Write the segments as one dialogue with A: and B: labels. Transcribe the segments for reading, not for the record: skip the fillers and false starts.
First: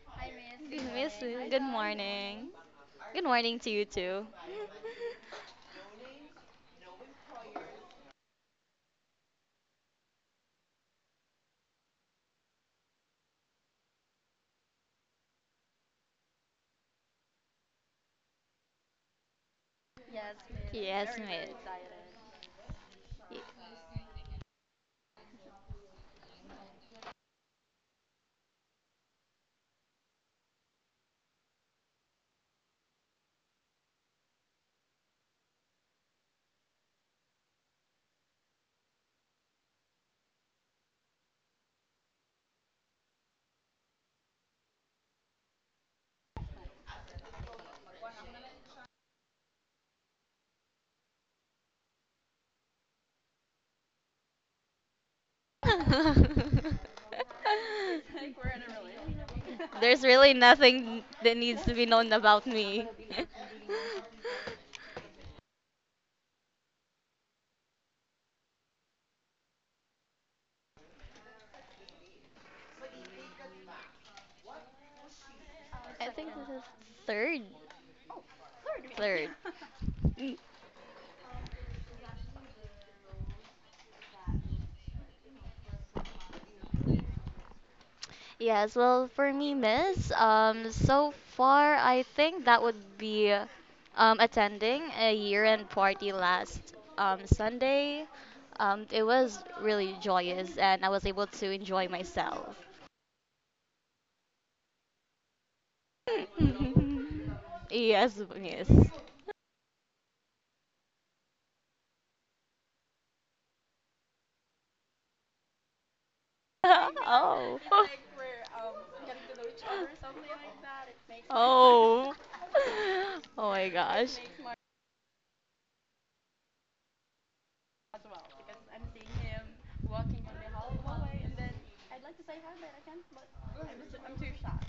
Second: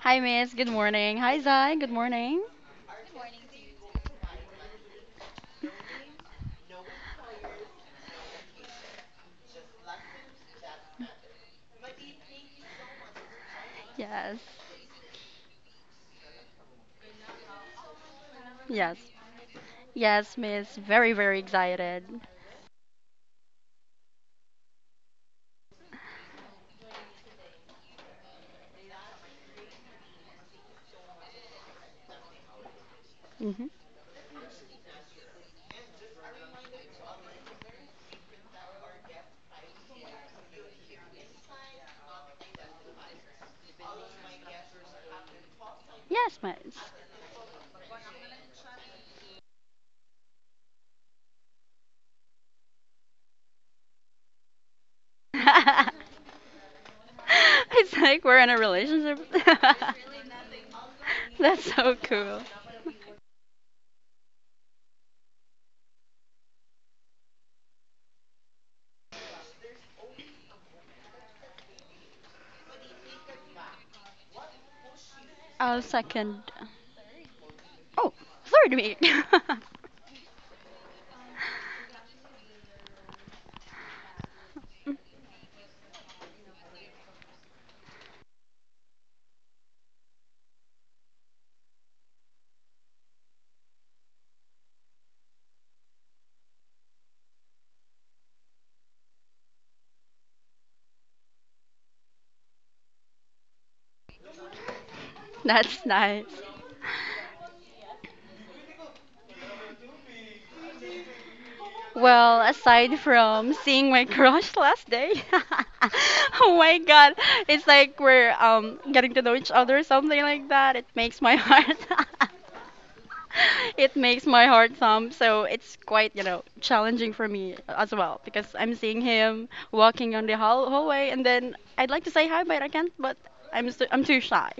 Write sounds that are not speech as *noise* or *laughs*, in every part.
A: Hi, Miss. Good
B: Good
A: morning.
B: miss.
A: Hi,
B: You. Good
A: Zai. Good morning.
B: morning. Good morning to you too.
A: Yes. Yes. Yes, Miss. Very,
B: Yes,
A: very
B: miss.
A: excited. hmm Yes, Miss. *laughs*
B: *laughs*
A: It's like
B: Ye-
A: we're in a relationship.
B: There's really nothing that
A: *laughs*
B: needs to
A: That's
B: be
A: so
B: known
A: cool.
B: about me. *laughs*
A: I'll
B: I think
A: second.
B: this is third.
A: Oh, third week.
B: Third. *laughs* Mm, Yes, well, for me, miss, so far I think that would be attending a year-end party last Sunday. It was really joyous, and I was able to enjoy myself.
A: *laughs* That's nice.
B: *laughs* Yes, yes.
A: Well, aside from seeing my crush last day, *laughs* oh my
B: *laughs*
A: God,
B: Oh.
A: it's
B: *laughs*
A: like we're getting to know each other or something like that. It makes my *laughs* heart
B: Oh. *laughs* Oh my
A: *laughs* it
B: gosh.
A: makes my heart thump. So it's quite, you know, challenging for me as well because I'm seeing him walking on the hallway, and then I'd like to say hi, but I can't, but I'm too shy.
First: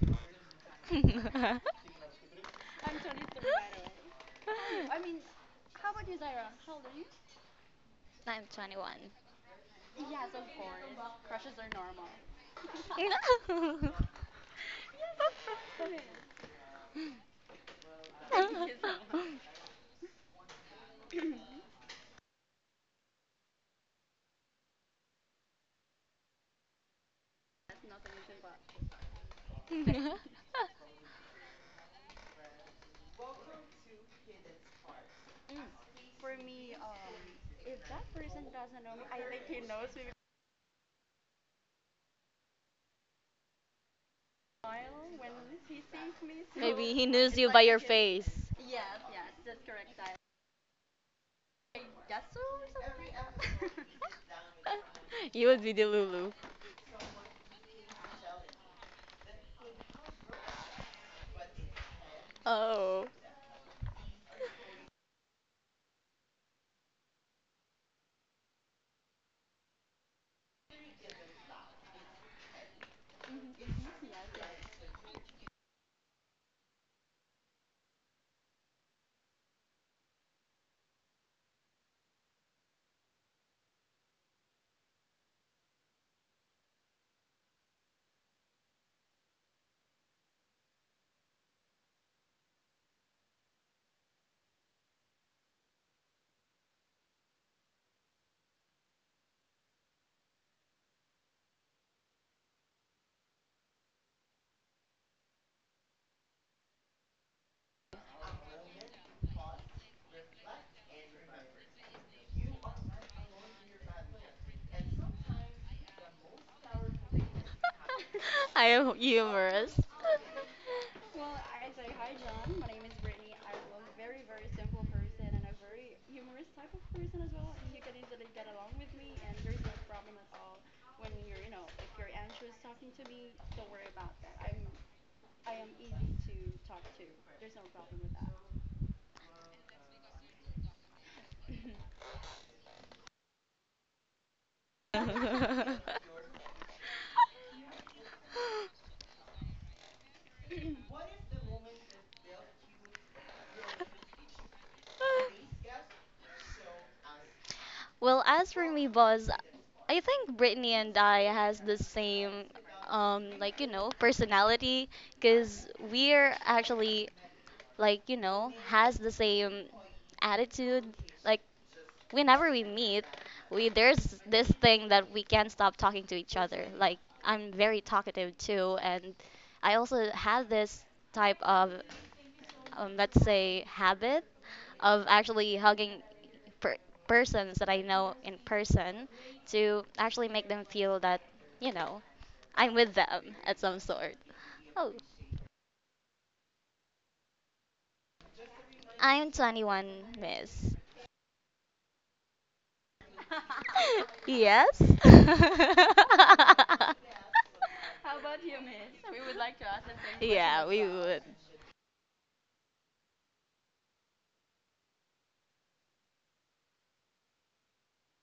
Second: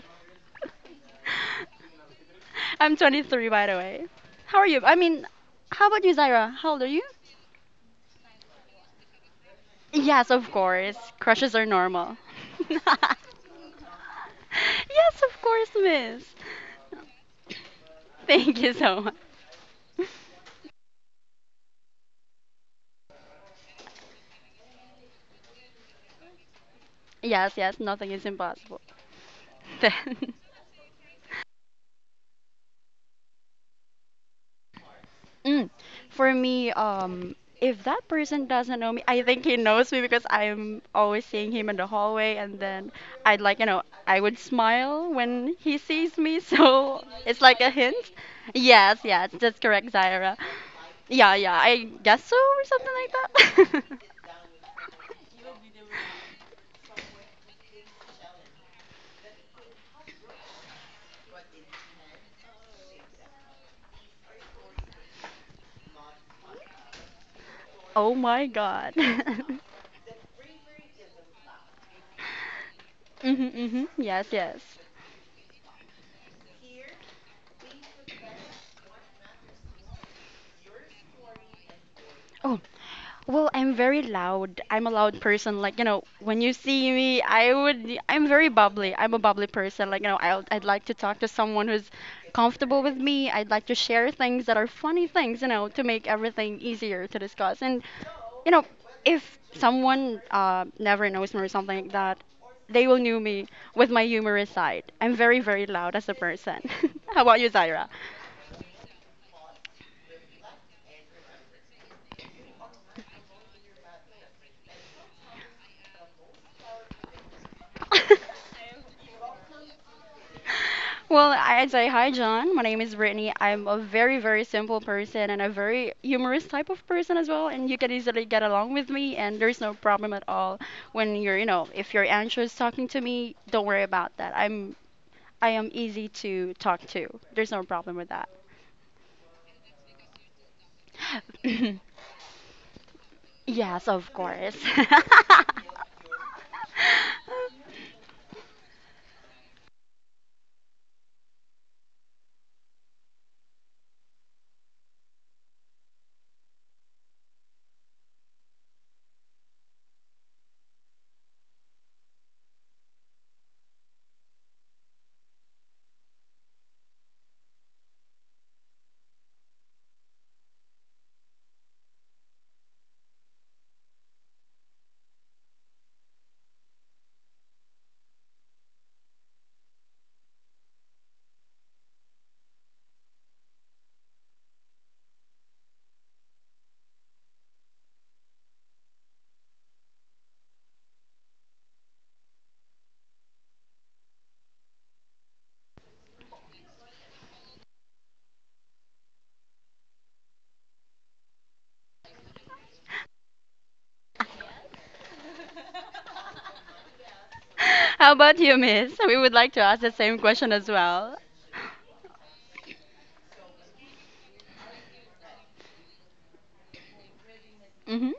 B: *laughs*
A: *laughs* I'm 23, by the way. How are you? I mean, How about you, Zaira? How old are you?
B: I'm 21.
A: Yes, of course. Crushes are normal. *laughs* Yes,
B: *laughs*
A: of course, miss. Thank you so much. Yes, yes, nothing is impossible. *laughs* Mm. For me, if that person doesn't know me, I think he knows me because I'm always seeing him in the hallway, and then I'd like, you know, I would smile when he sees me, *laughs*
B: Maybe
A: so
B: he knows
A: it's
B: you
A: like
B: by
A: a
B: your
A: hint.
B: face.
A: Yes, yes, that's correct, Zaira. Yeah, yeah, I guess so, or something like that. *laughs*
B: *laughs* You would be the Lulu. Oh.
A: Oh my God. *laughs* Mm-hmm, mm-hmm. Yes, yes. Oh, well, I'm very loud. I'm a loud person. Like, you know, when you see me, I'm very bubbly. I'm a bubbly person. Like, you know, I'd like to talk to someone who's comfortable with me. I'd like to share things that are funny things, you know, to make everything easier to discuss. And, you know, if someone never knows me or something like that, they will know me with my humorous side. I'm very, very loud as a person. *laughs* How about you, Zaira?
B: *laughs* I
A: *laughs*
B: am humorous.
A: Well, I'd say hi, John. My name is Brittany. I'm a very, very simple person and a very humorous type of person as well. And you can easily get along with me, and there's no problem at all when you're, you know, if you're anxious talking to me, don't worry about that. I am easy to talk to. There's no problem with that. *laughs* *clears throat* Yes, of course. *laughs*
B: *laughs* Well, as for me, boss, I think Brittany and I has the same, like personality, cause we're actually like has the same attitude like whenever we meet we there's this thing that we can't stop talking to each other. Like, I'm very talkative too. And I also have this type of, let's say, habit of actually hugging per- persons that I know in person to actually make them feel that you know I'm with them at some sort. Oh, I'm 21, miss. *laughs* Yes. *laughs*
A: How about you, Miss? We would like to ask the same question
B: Yeah,
A: as
B: we
A: well.
B: would.
A: Mhm.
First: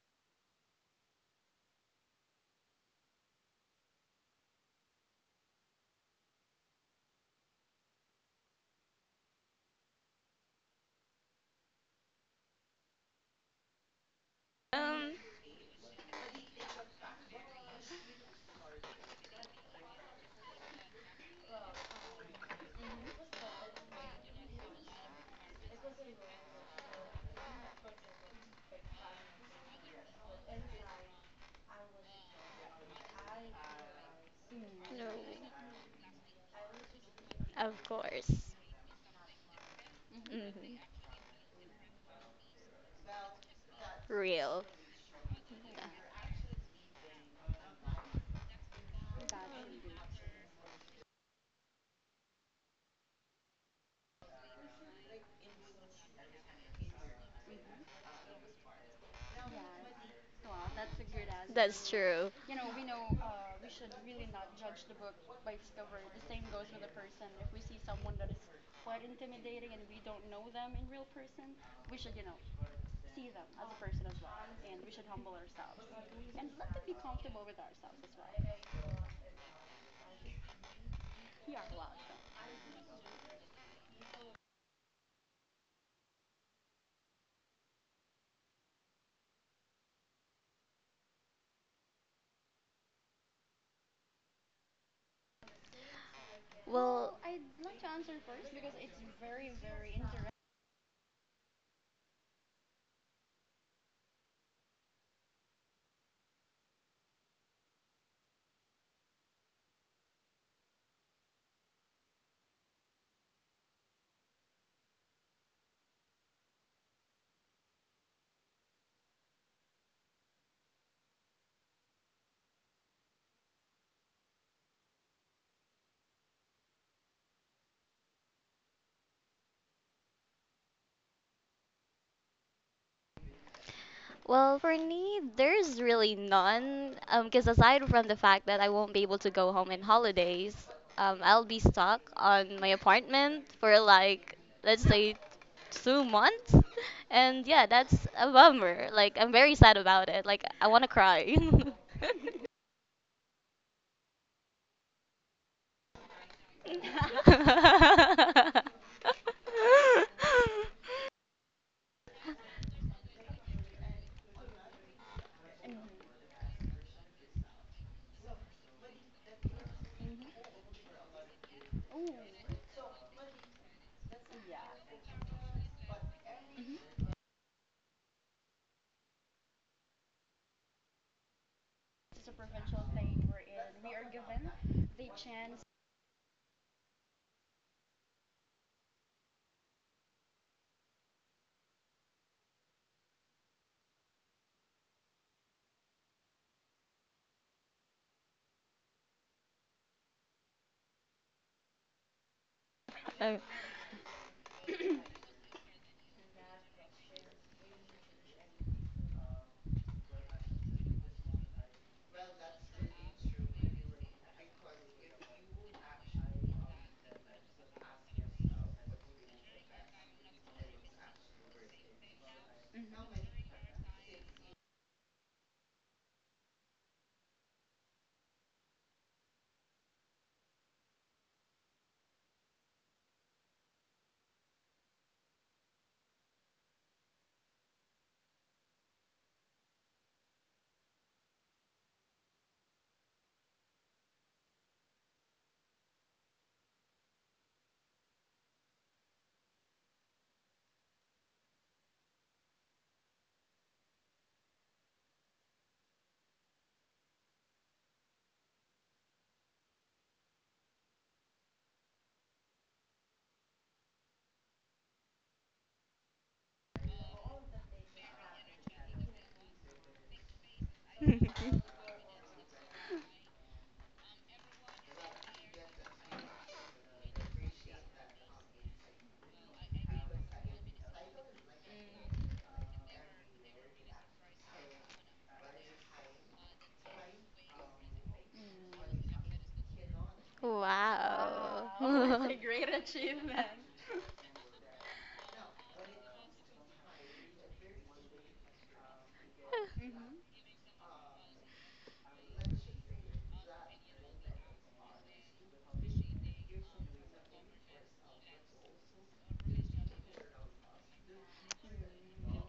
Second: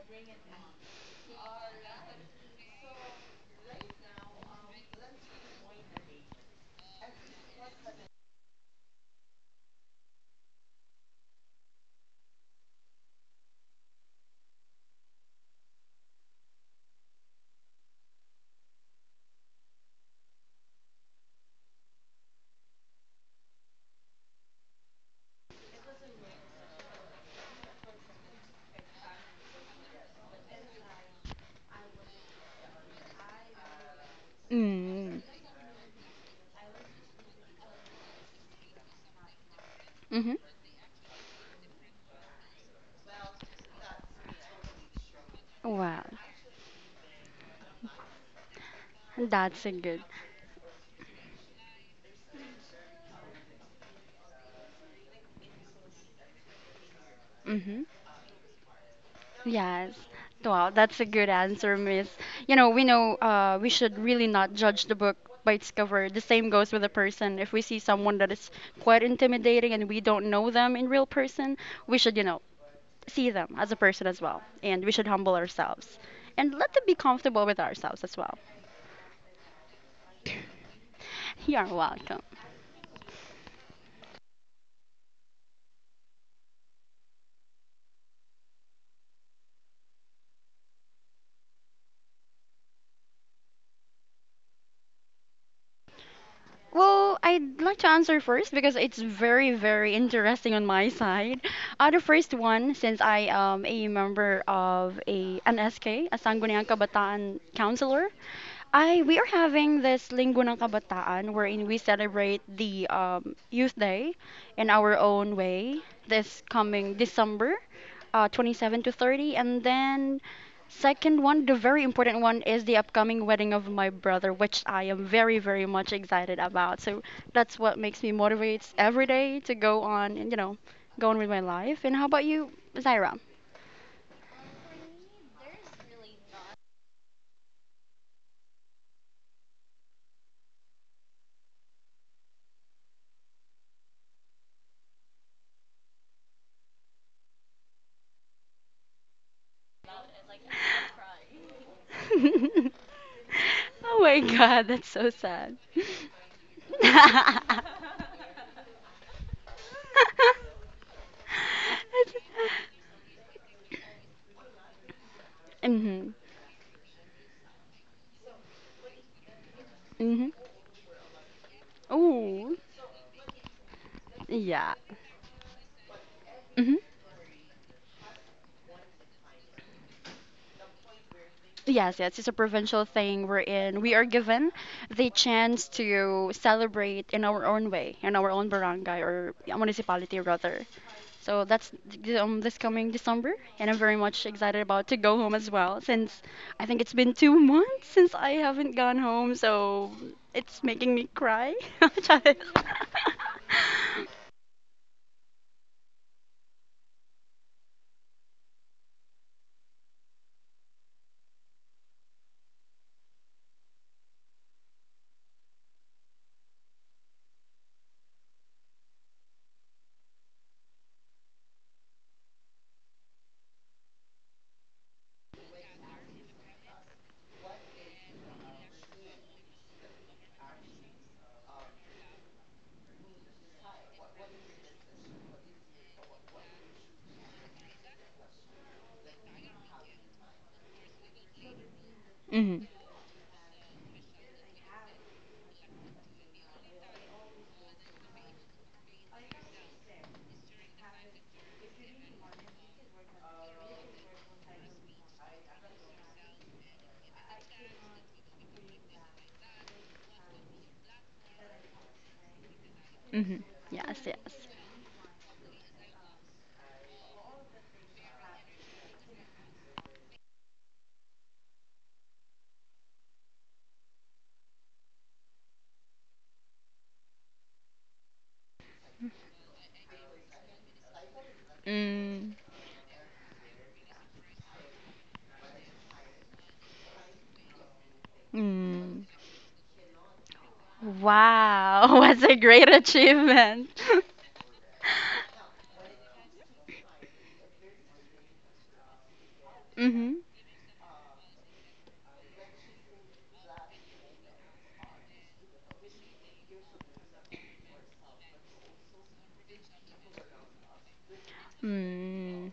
B: Um, no,
A: Mm.
B: of course.
A: Mhm.
B: Hmm Real.
A: Wow. That's a good. Mhm. Yes. Wow, that's a good answer,
B: That's
A: Miss.
B: true.
A: You know we should really not judge the book by its cover. The same goes with a person. If we see someone that is quite intimidating and we don't know them in real person, we should, you know, see them as a person as well, and we should humble ourselves and let them be comfortable with ourselves as well. *laughs* You're welcome. Well,
B: Well,
A: I'd like to answer first because it's very, very interesting on my side. The first one, since I am a member of a an SK, Sangguniang Kabataan counselor, I we are having this Linggo ng Kabataan wherein we celebrate the Youth Day in our own way this coming December, 27 to 30, and then. Second one, the very important one, is the upcoming wedding of my brother, which I am very, very much excited about. So that's what makes me motivates every day to go on and, you know, go on with my life. And how about you, Zaira?
B: well, for me, there's really none. Because aside from the fact that I won't be able to go home in holidays, I'll be stuck on my apartment for, like, let's say, 2 months. *laughs* And yeah, that's a bummer. Like, I'm very sad about it. Like, I want to cry. *laughs*
A: *laughs* Oh my God, that's so sad. *laughs* Mm-hmm. Mm-hmm. Ooh, yeah. Mm-hmm. Yes, yes, it's a provincial thing. We're in, we are given the chance to celebrate in our own way, in our own barangay or municipality rather. So that's this coming December, and I'm very much excited about to go home as well since I think it's been 2 months since I haven't gone home, so it's making me cry. *laughs* Mm-hmm,
B: Uh,
A: hmm *laughs* yes, yes. Mm. Mm.
B: Wow.
A: Wow, *laughs* what a
B: *laughs* *laughs*
A: great achievement. *laughs* Mm-hmm.
B: *laughs*
A: Mm,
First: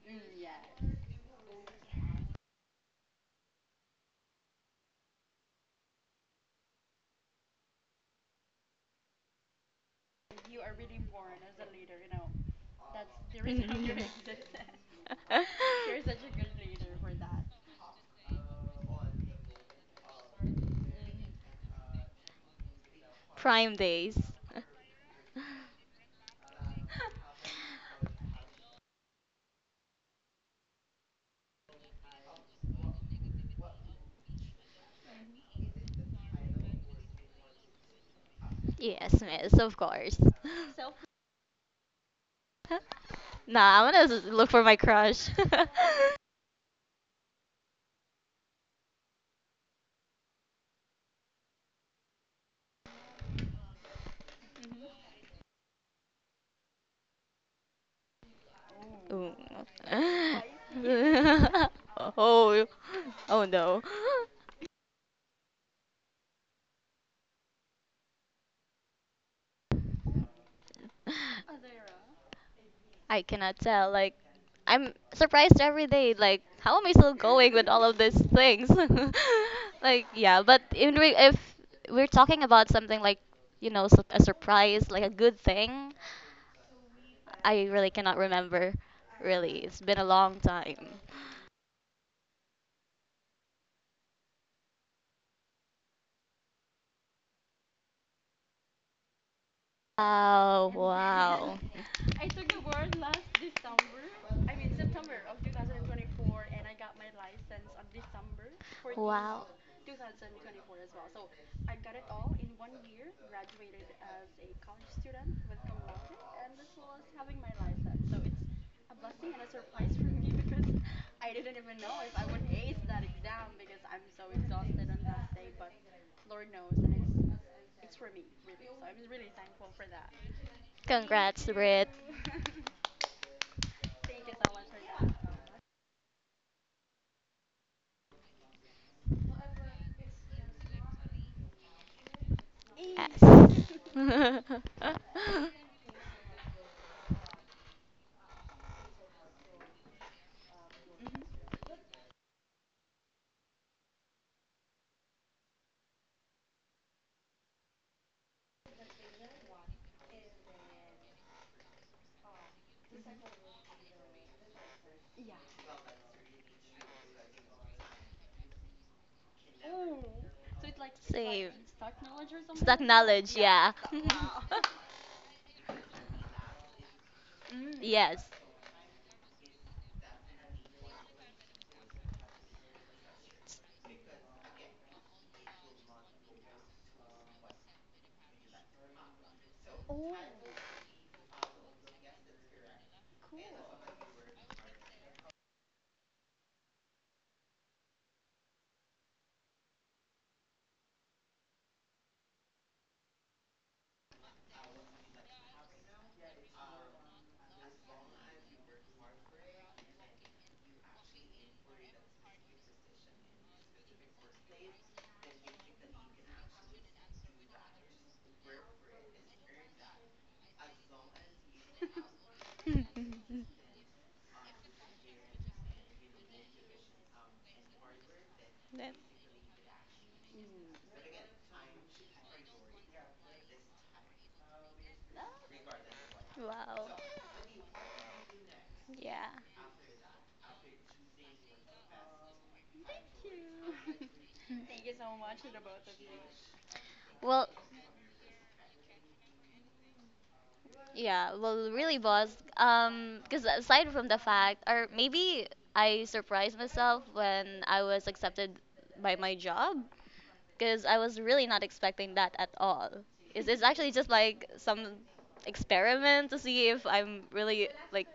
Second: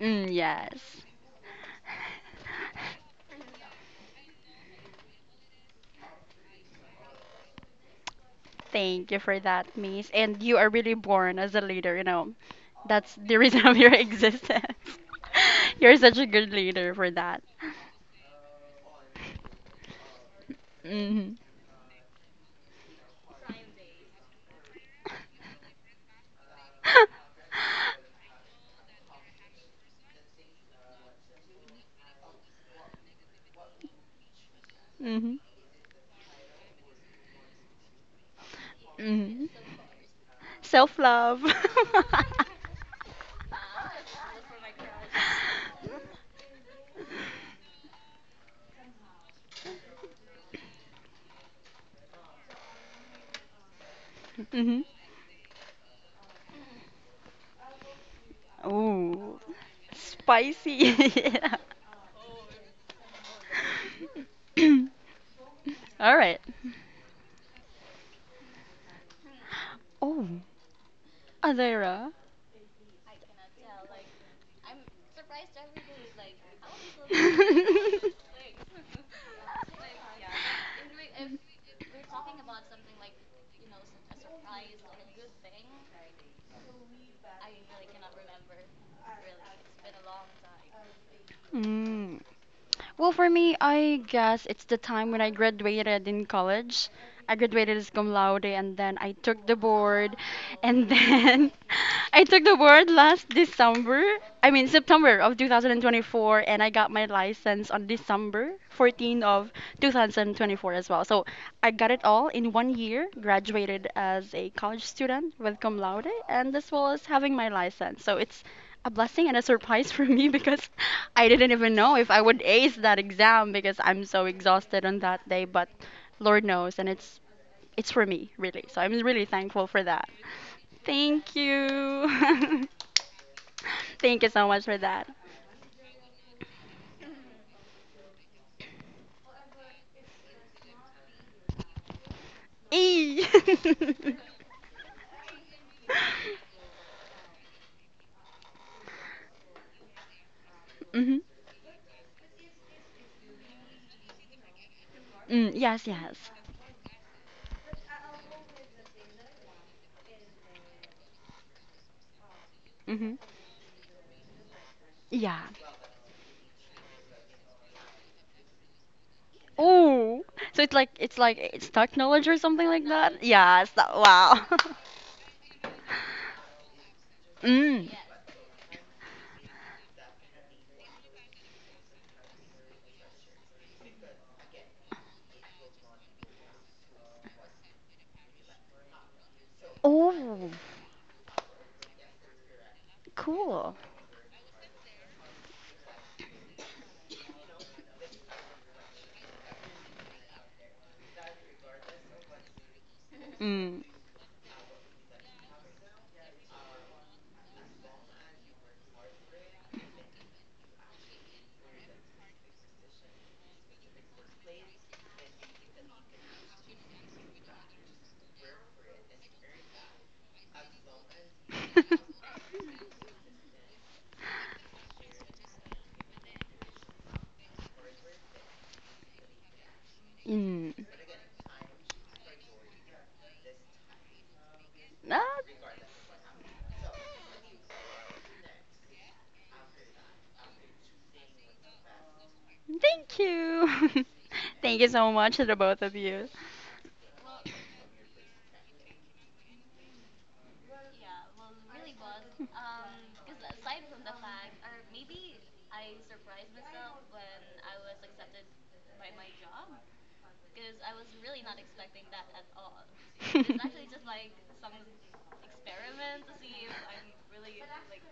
A: mm, yes. Thank you for that, Miss. And you are really born as a leader, you know. That's
B: *laughs*
A: the reason of your *laughs* existence. *laughs* You're
B: *laughs* the- *laughs*
A: such a good leader for that. Mm-hmm.
B: Prime days.
A: *laughs* Mm-hmm.
B: Yes,
A: Mm-hmm.
B: miss, of course. So,
A: Self
B: *laughs*
A: love. *laughs*
B: Nah, I'm gonna look for my crush. *laughs*
A: hmm
B: Oh,
A: Ooh,
B: ooh.
A: spicy. *laughs* Yeah.
B: *laughs* *laughs* Oh, oh no.
A: *clears throat* All right. Oh,
B: *laughs*
A: Adira.
B: I cannot tell. Like, I'm surprised every day. Like, how am I still going with all of these things? *laughs* Like, yeah, but if we're talking about something like, you know, a surprise, like a good thing, I really cannot remember. Really, it's been a long time.
A: Mm. Well, for me, I guess it's the time when I graduated in college. I graduated as cum laude and then I took the board
B: Oh,
A: and then
B: wow.
A: *laughs* I took the board last December, I mean September of 2024, and I got my license on December 14
B: Wow.
A: of 2024 as well. So I got it all in one year, graduated as a college student with cum laude and as well as having my license. So it's a blessing and a surprise *laughs* for me because
B: *laughs*
A: *laughs* I didn't even know if I would ace that exam because I'm so exhausted on that day, but Lord knows, and it's for me, really. So I'm really thankful for that. Thank
B: Congrats,
A: you. *laughs* Thank you so much for that. Eee. *laughs*
B: *laughs*
A: Mhm. Mm, yes, yes. Mhm. Yeah. Oh, so it's like it's stock knowledge or something like that.
B: knowledge,
A: Yeah,
B: yeah.
A: it's that. Wow. *laughs*
B: *laughs*
A: Mm.
B: Yes.
A: Oh, cool. Mm. *laughs*
B: *laughs*
A: Mm. Ah,
B: Wow. Yeah.
A: thank you. *laughs* Thank you so much to the both of you.
B: Well, yeah, well, really, boss. Because aside from the fact, or maybe I surprised myself when I was accepted by my job, because I was really not expecting that at all. Is it's actually
A: *laughs*
B: just like some experiment to see if I'm really like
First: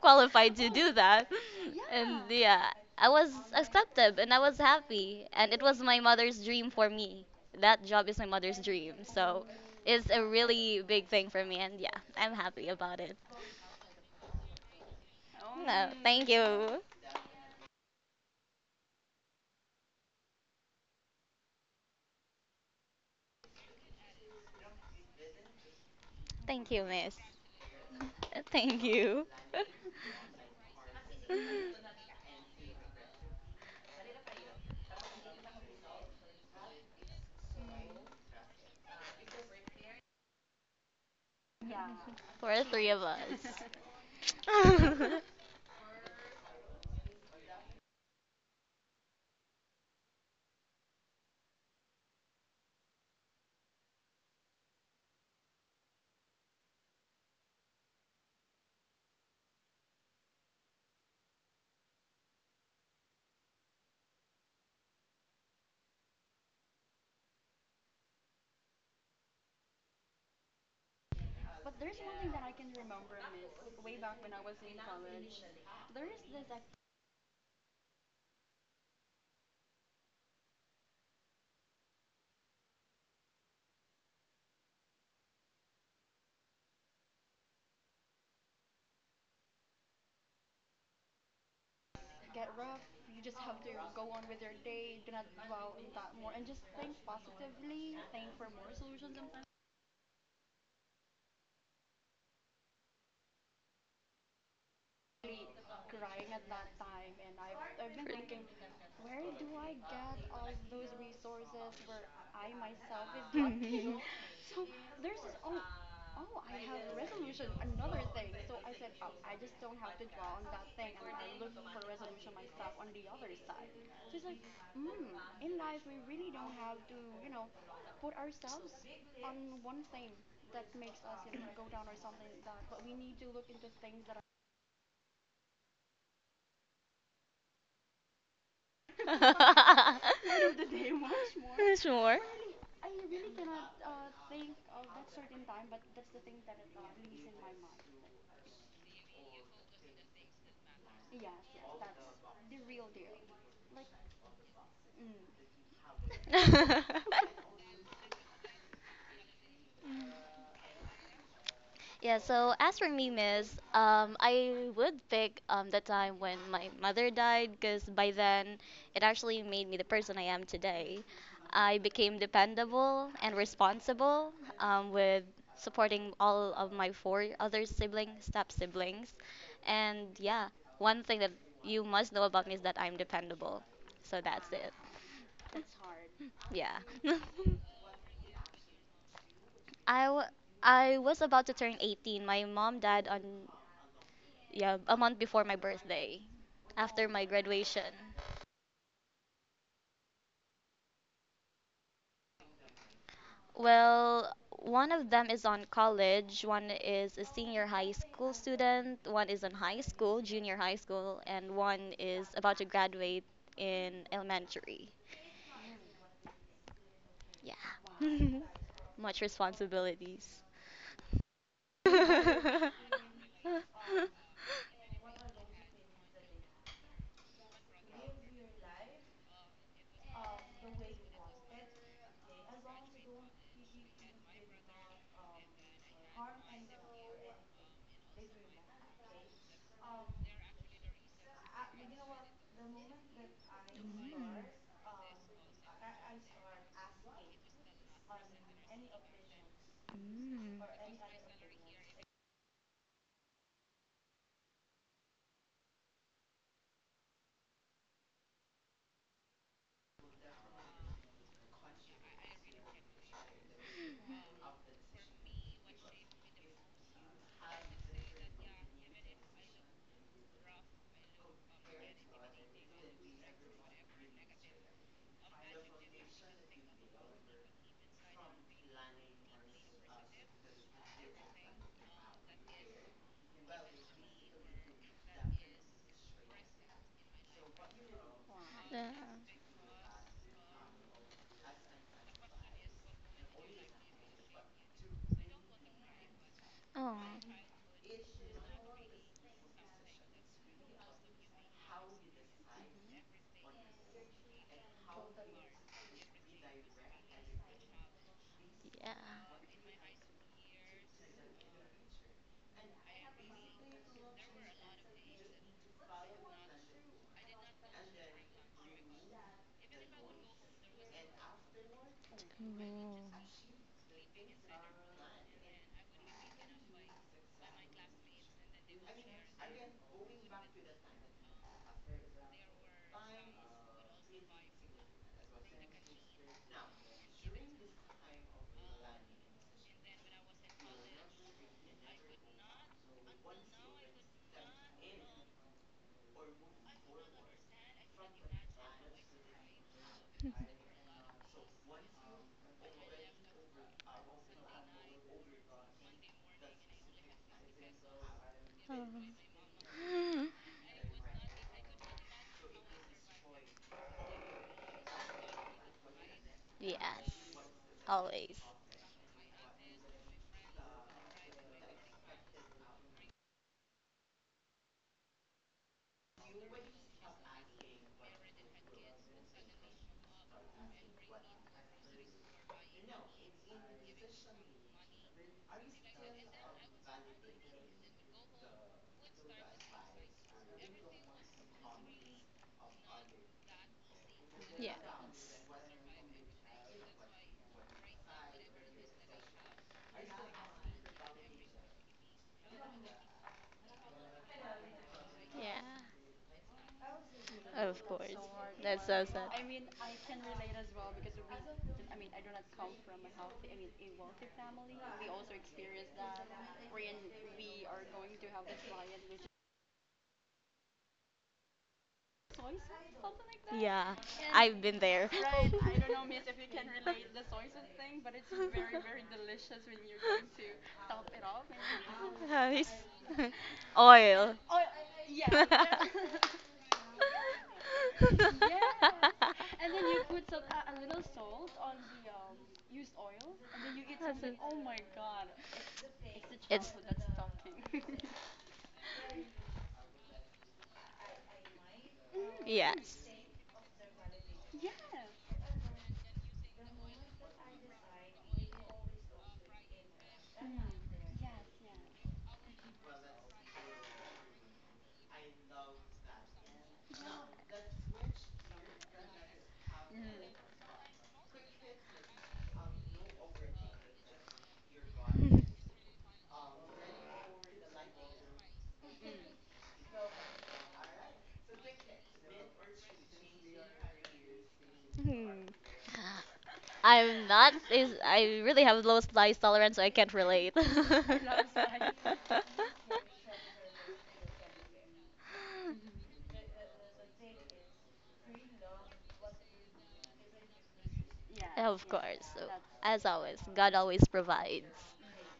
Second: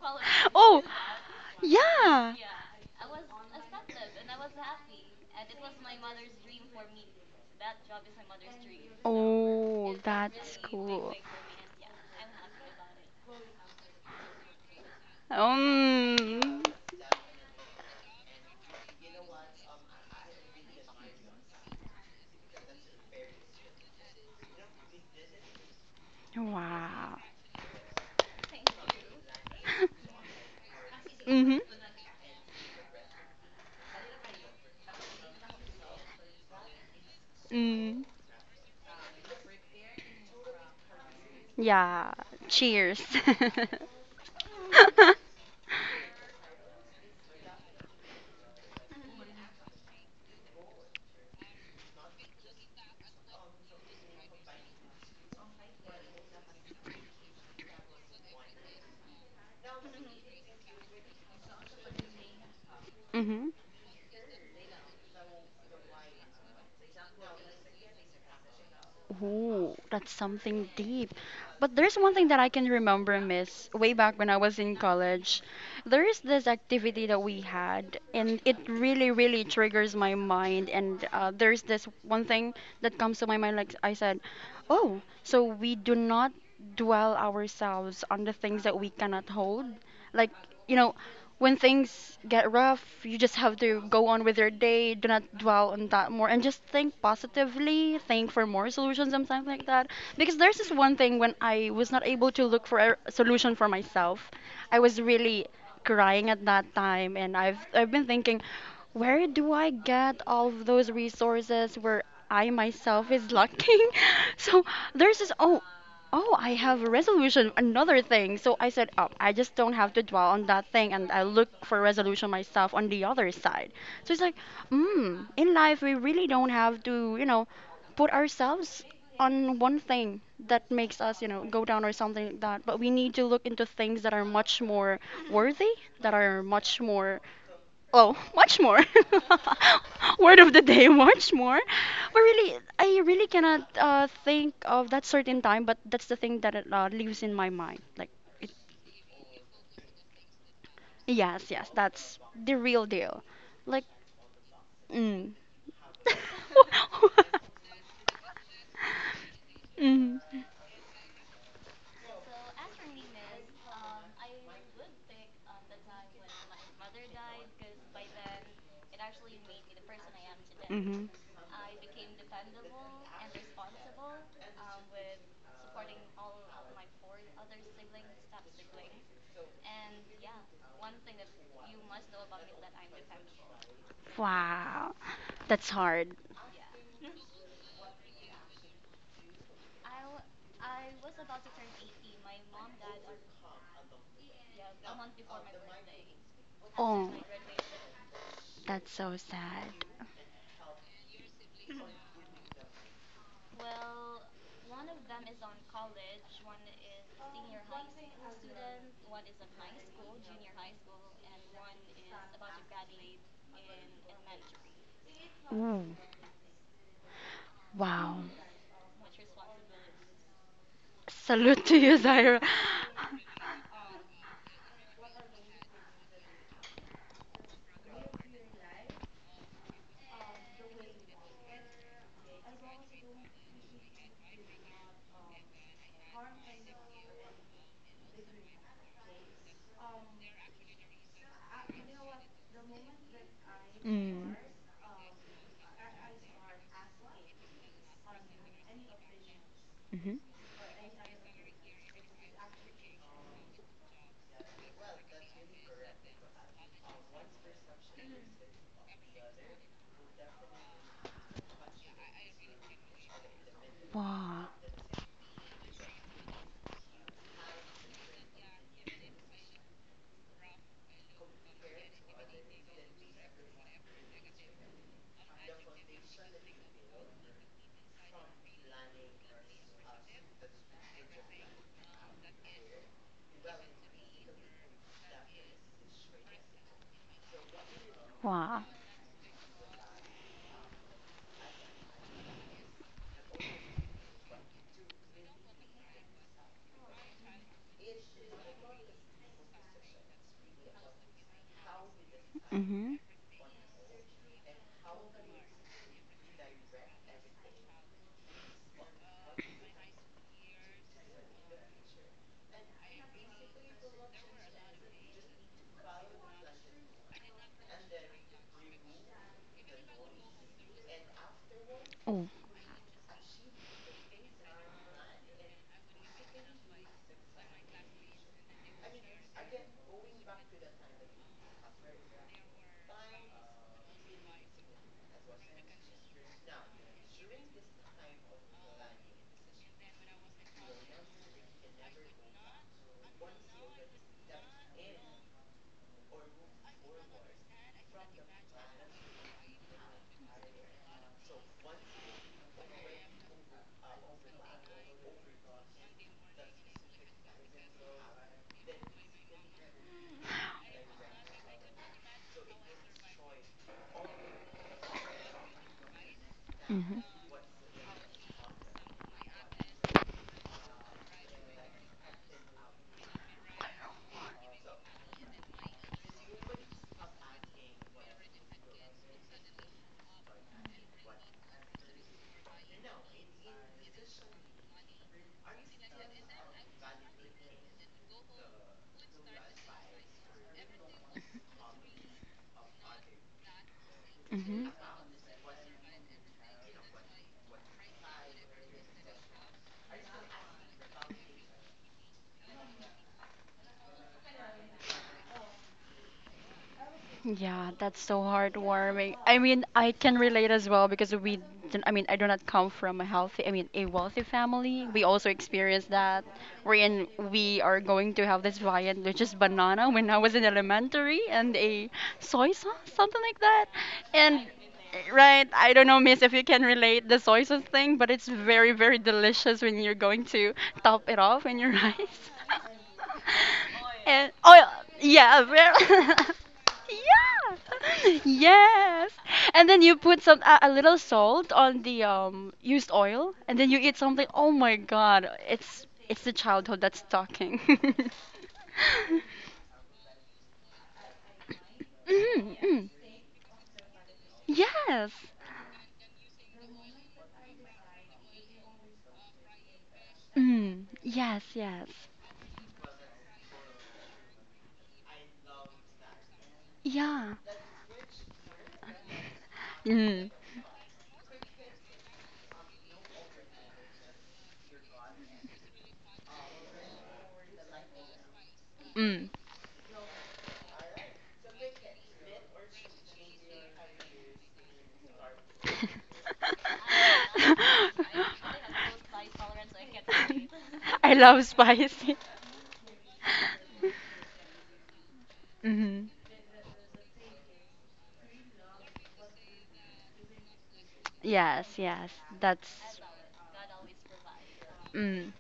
B: qualified to
A: Oh,
B: do that. *laughs* And
A: yeah.
B: yeah, I was accepted and I was happy and it was my mother's dream for me. That job is my mother's dream. So
A: Oh,
B: it's a
A: that's
B: really big
A: cool.
B: thing for me and yeah, I'm happy about it. No, thank
A: Um,
B: you. Thank you, miss.
A: wow.
B: *laughs* Thank you.
A: *laughs* Mhm.
B: *laughs*
A: Mm, yeah.
B: For the three of
A: Cheers.
B: us.
A: *laughs*
B: *laughs*
A: Mhm. Ooh, that's something deep. But there's one thing that I can remember, Miss, way back when I was in college. There is this activity that we had, and it really, really triggers my mind. And there's this one thing that comes to my mind, like I said, oh, so we do not dwell ourselves on the things that we cannot hold. Like, you know, when things get rough, you just have to go on with your day. Do not dwell on that more and just think positively, think for more solutions and something like that. Because there's this one thing when I was not able to look for a solution for myself, I was really crying at that time and I've been thinking where do I get all of those resources where I myself is lacking?
B: *laughs*
A: *laughs* So there's this oh, I have a resolution, another thing. So I said, oh, I just don't have to dwell on that thing and I look for resolution myself on the other side. So it's like, mm, in life, we really don't have to, you know, put ourselves on one thing that makes us, you know, go down or something like that. But we need to look into things that are much more worthy, that are much more Oh, much more. *laughs*
B: Oh.
A: Word of the day, *laughs* much more.
B: *laughs* *laughs* More.
A: But really, I really cannot think of that certain time, but that's the thing that lives in my mind. Like, it, yes, yes, that's the real deal. Like, mm.
B: Much
A: *laughs*
B: more. *laughs*
A: Mm.
B: Yeah, so as for me, miss, I would pick, the time when my mother died, because by then it actually made me the person I am today.
A: hmm
B: I became dependable and responsible, with supporting all of my four other siblings, step siblings. And yeah, one thing that you must know about me is that I'm dependable. So that's it.
A: Wow, that's hard.
B: Yeah. *laughs* I, w- I was about to turn 18. My mom died on, yeah, a month before my birthday, after
A: Oh,
B: my graduation.
A: that's so sad.
B: Well, one of them is on college, one is a senior high school student, one is in high school, junior high school, and one is about to graduate in elementary.
A: Ooh, wow.
B: Yeah. *laughs* Much responsibilities.
A: Salute to you, Zaira.
B: *laughs*
A: Mm.
B: Mm,
A: Mm-hmm.
B: mm.
A: Wow. Wow.
B: Yeah. Oh,
A: Mm-hmm.
B: yeah.
A: Oh.
B: Mm. *gasps*
A: Mm-hmm.
B: Yes, always.
A: Mm-hmm.
B: Yes. Yeah,
A: Yeah,
B: of
A: that's
B: course.
A: so
B: That's so
A: heartwarming.
B: sad.
A: I mean, I can relate as well because we, didn't- I mean, I do not come from a I mean, a wealthy family. We also experienced that. We are going to have this viand, which is banana when I was in elementary, and a soy sauce, something like that.
B: Yeah,
A: And,
B: I've been there.
A: right, I don't
B: *laughs*
A: know, miss, if you can relate the soy sauce thing, but it's very, very delicious when you're going to top it off in your rice.
B: It's *laughs*
A: *laughs* And,
B: oil.
A: oh, yeah, very. *laughs* Yeah. *laughs* Yes. And then you put
B: *laughs*
A: some a little salt on the used oil and then you eat something. Oh my God. It's
B: *laughs*
A: the
B: it's
A: childhood that's talking. *laughs* Mm, mm.
B: Yes.
A: Yes. Mm, yes, yes. Yeah. Mm, mm. *laughs*
B: I'm not is I really have low slice tolerance, so I can't relate.
A: I
B: *laughs*
A: love spicy. *laughs* hmm Yes,
B: Of
A: yes.
B: course. So,
A: That's.
B: as always, God always provides.
A: Mm.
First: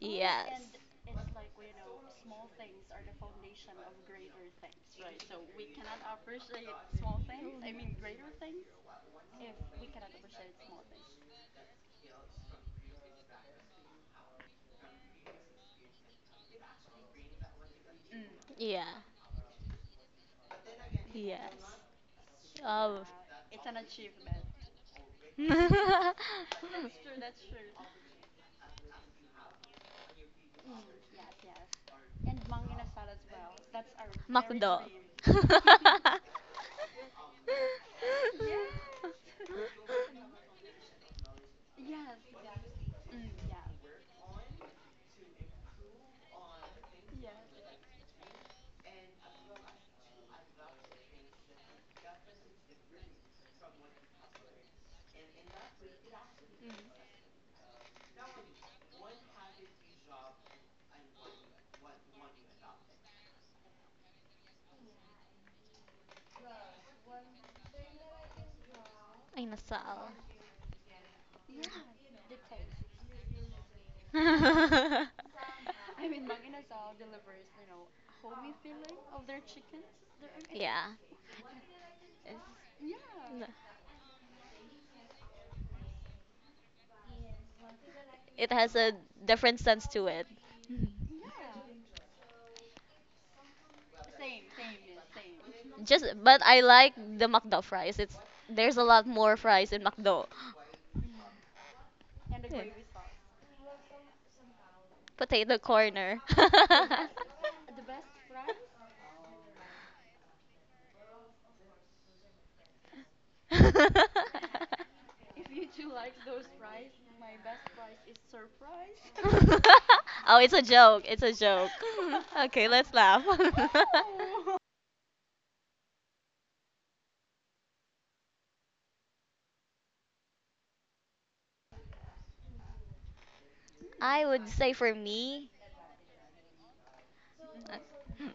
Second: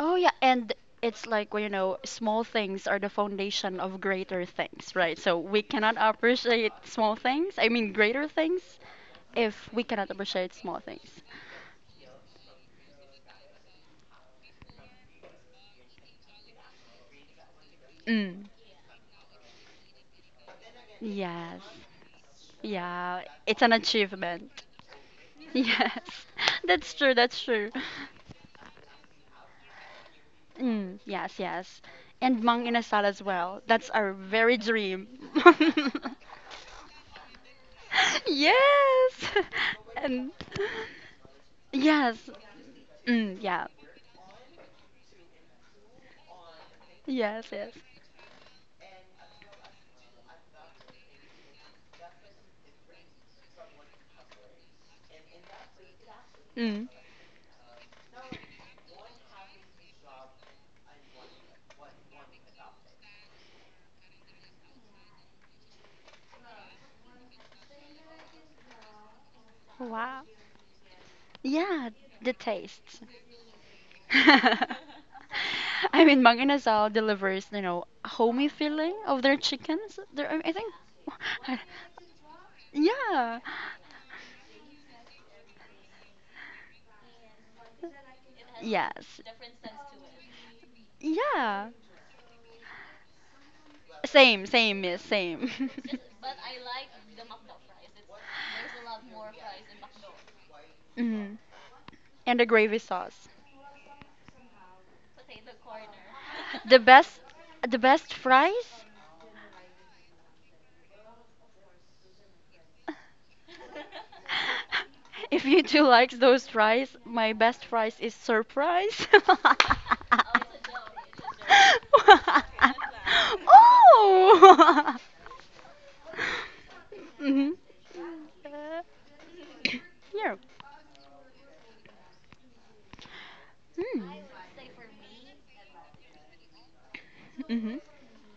A: Oh, yeah.
B: Yes.
A: And it's like, well, you know, small things are the foundation of greater things, right? So we cannot appreciate small things, I mean, greater things, if we cannot appreciate small things. Mm.
B: Yeah. Yes.
A: Yes.
B: Um.
A: Yeah. It's an achievement. *laughs* Yes. That's true. That's true.
B: *laughs*
A: Mm, yes, yes. And Mang Inasal as well. That's our very
B: McDo.
A: dream. *laughs* *laughs*
B: Yeah.
A: Yes. *laughs* And yes. Mm, yeah. Yes, yes. Mm.
B: *laughs* Ay, nasal.
A: Wow. Yeah, the taste. *laughs* I mean,
B: *laughs*
A: Manganasal delivers, you know, a homey feeling of their chickens. I think,
B: Yeah.
A: *laughs* I-
B: It's,
A: yeah,
B: n- it has a
A: yes,
B: different sense to it.
A: yeah. Same, same, miss, same. *laughs*
B: Just, but I like the McDo fries. It's there's a lot more fries in McDo.
A: Mhm. And the
B: Yeah.
A: gravy sauce.
B: Potato corner.
A: *laughs* The
B: *laughs*
A: best, the best fries? *laughs* If you two likes those fries, my best fries is surprise. *laughs*
B: Oh, it's a joke. It's a joke. Okay, let's laugh. *laughs*
A: Oh. *laughs* Mhm. Yeah. Hmm.
B: I would say for me,
A: Mm-hmm. *laughs*
B: uh, hmm.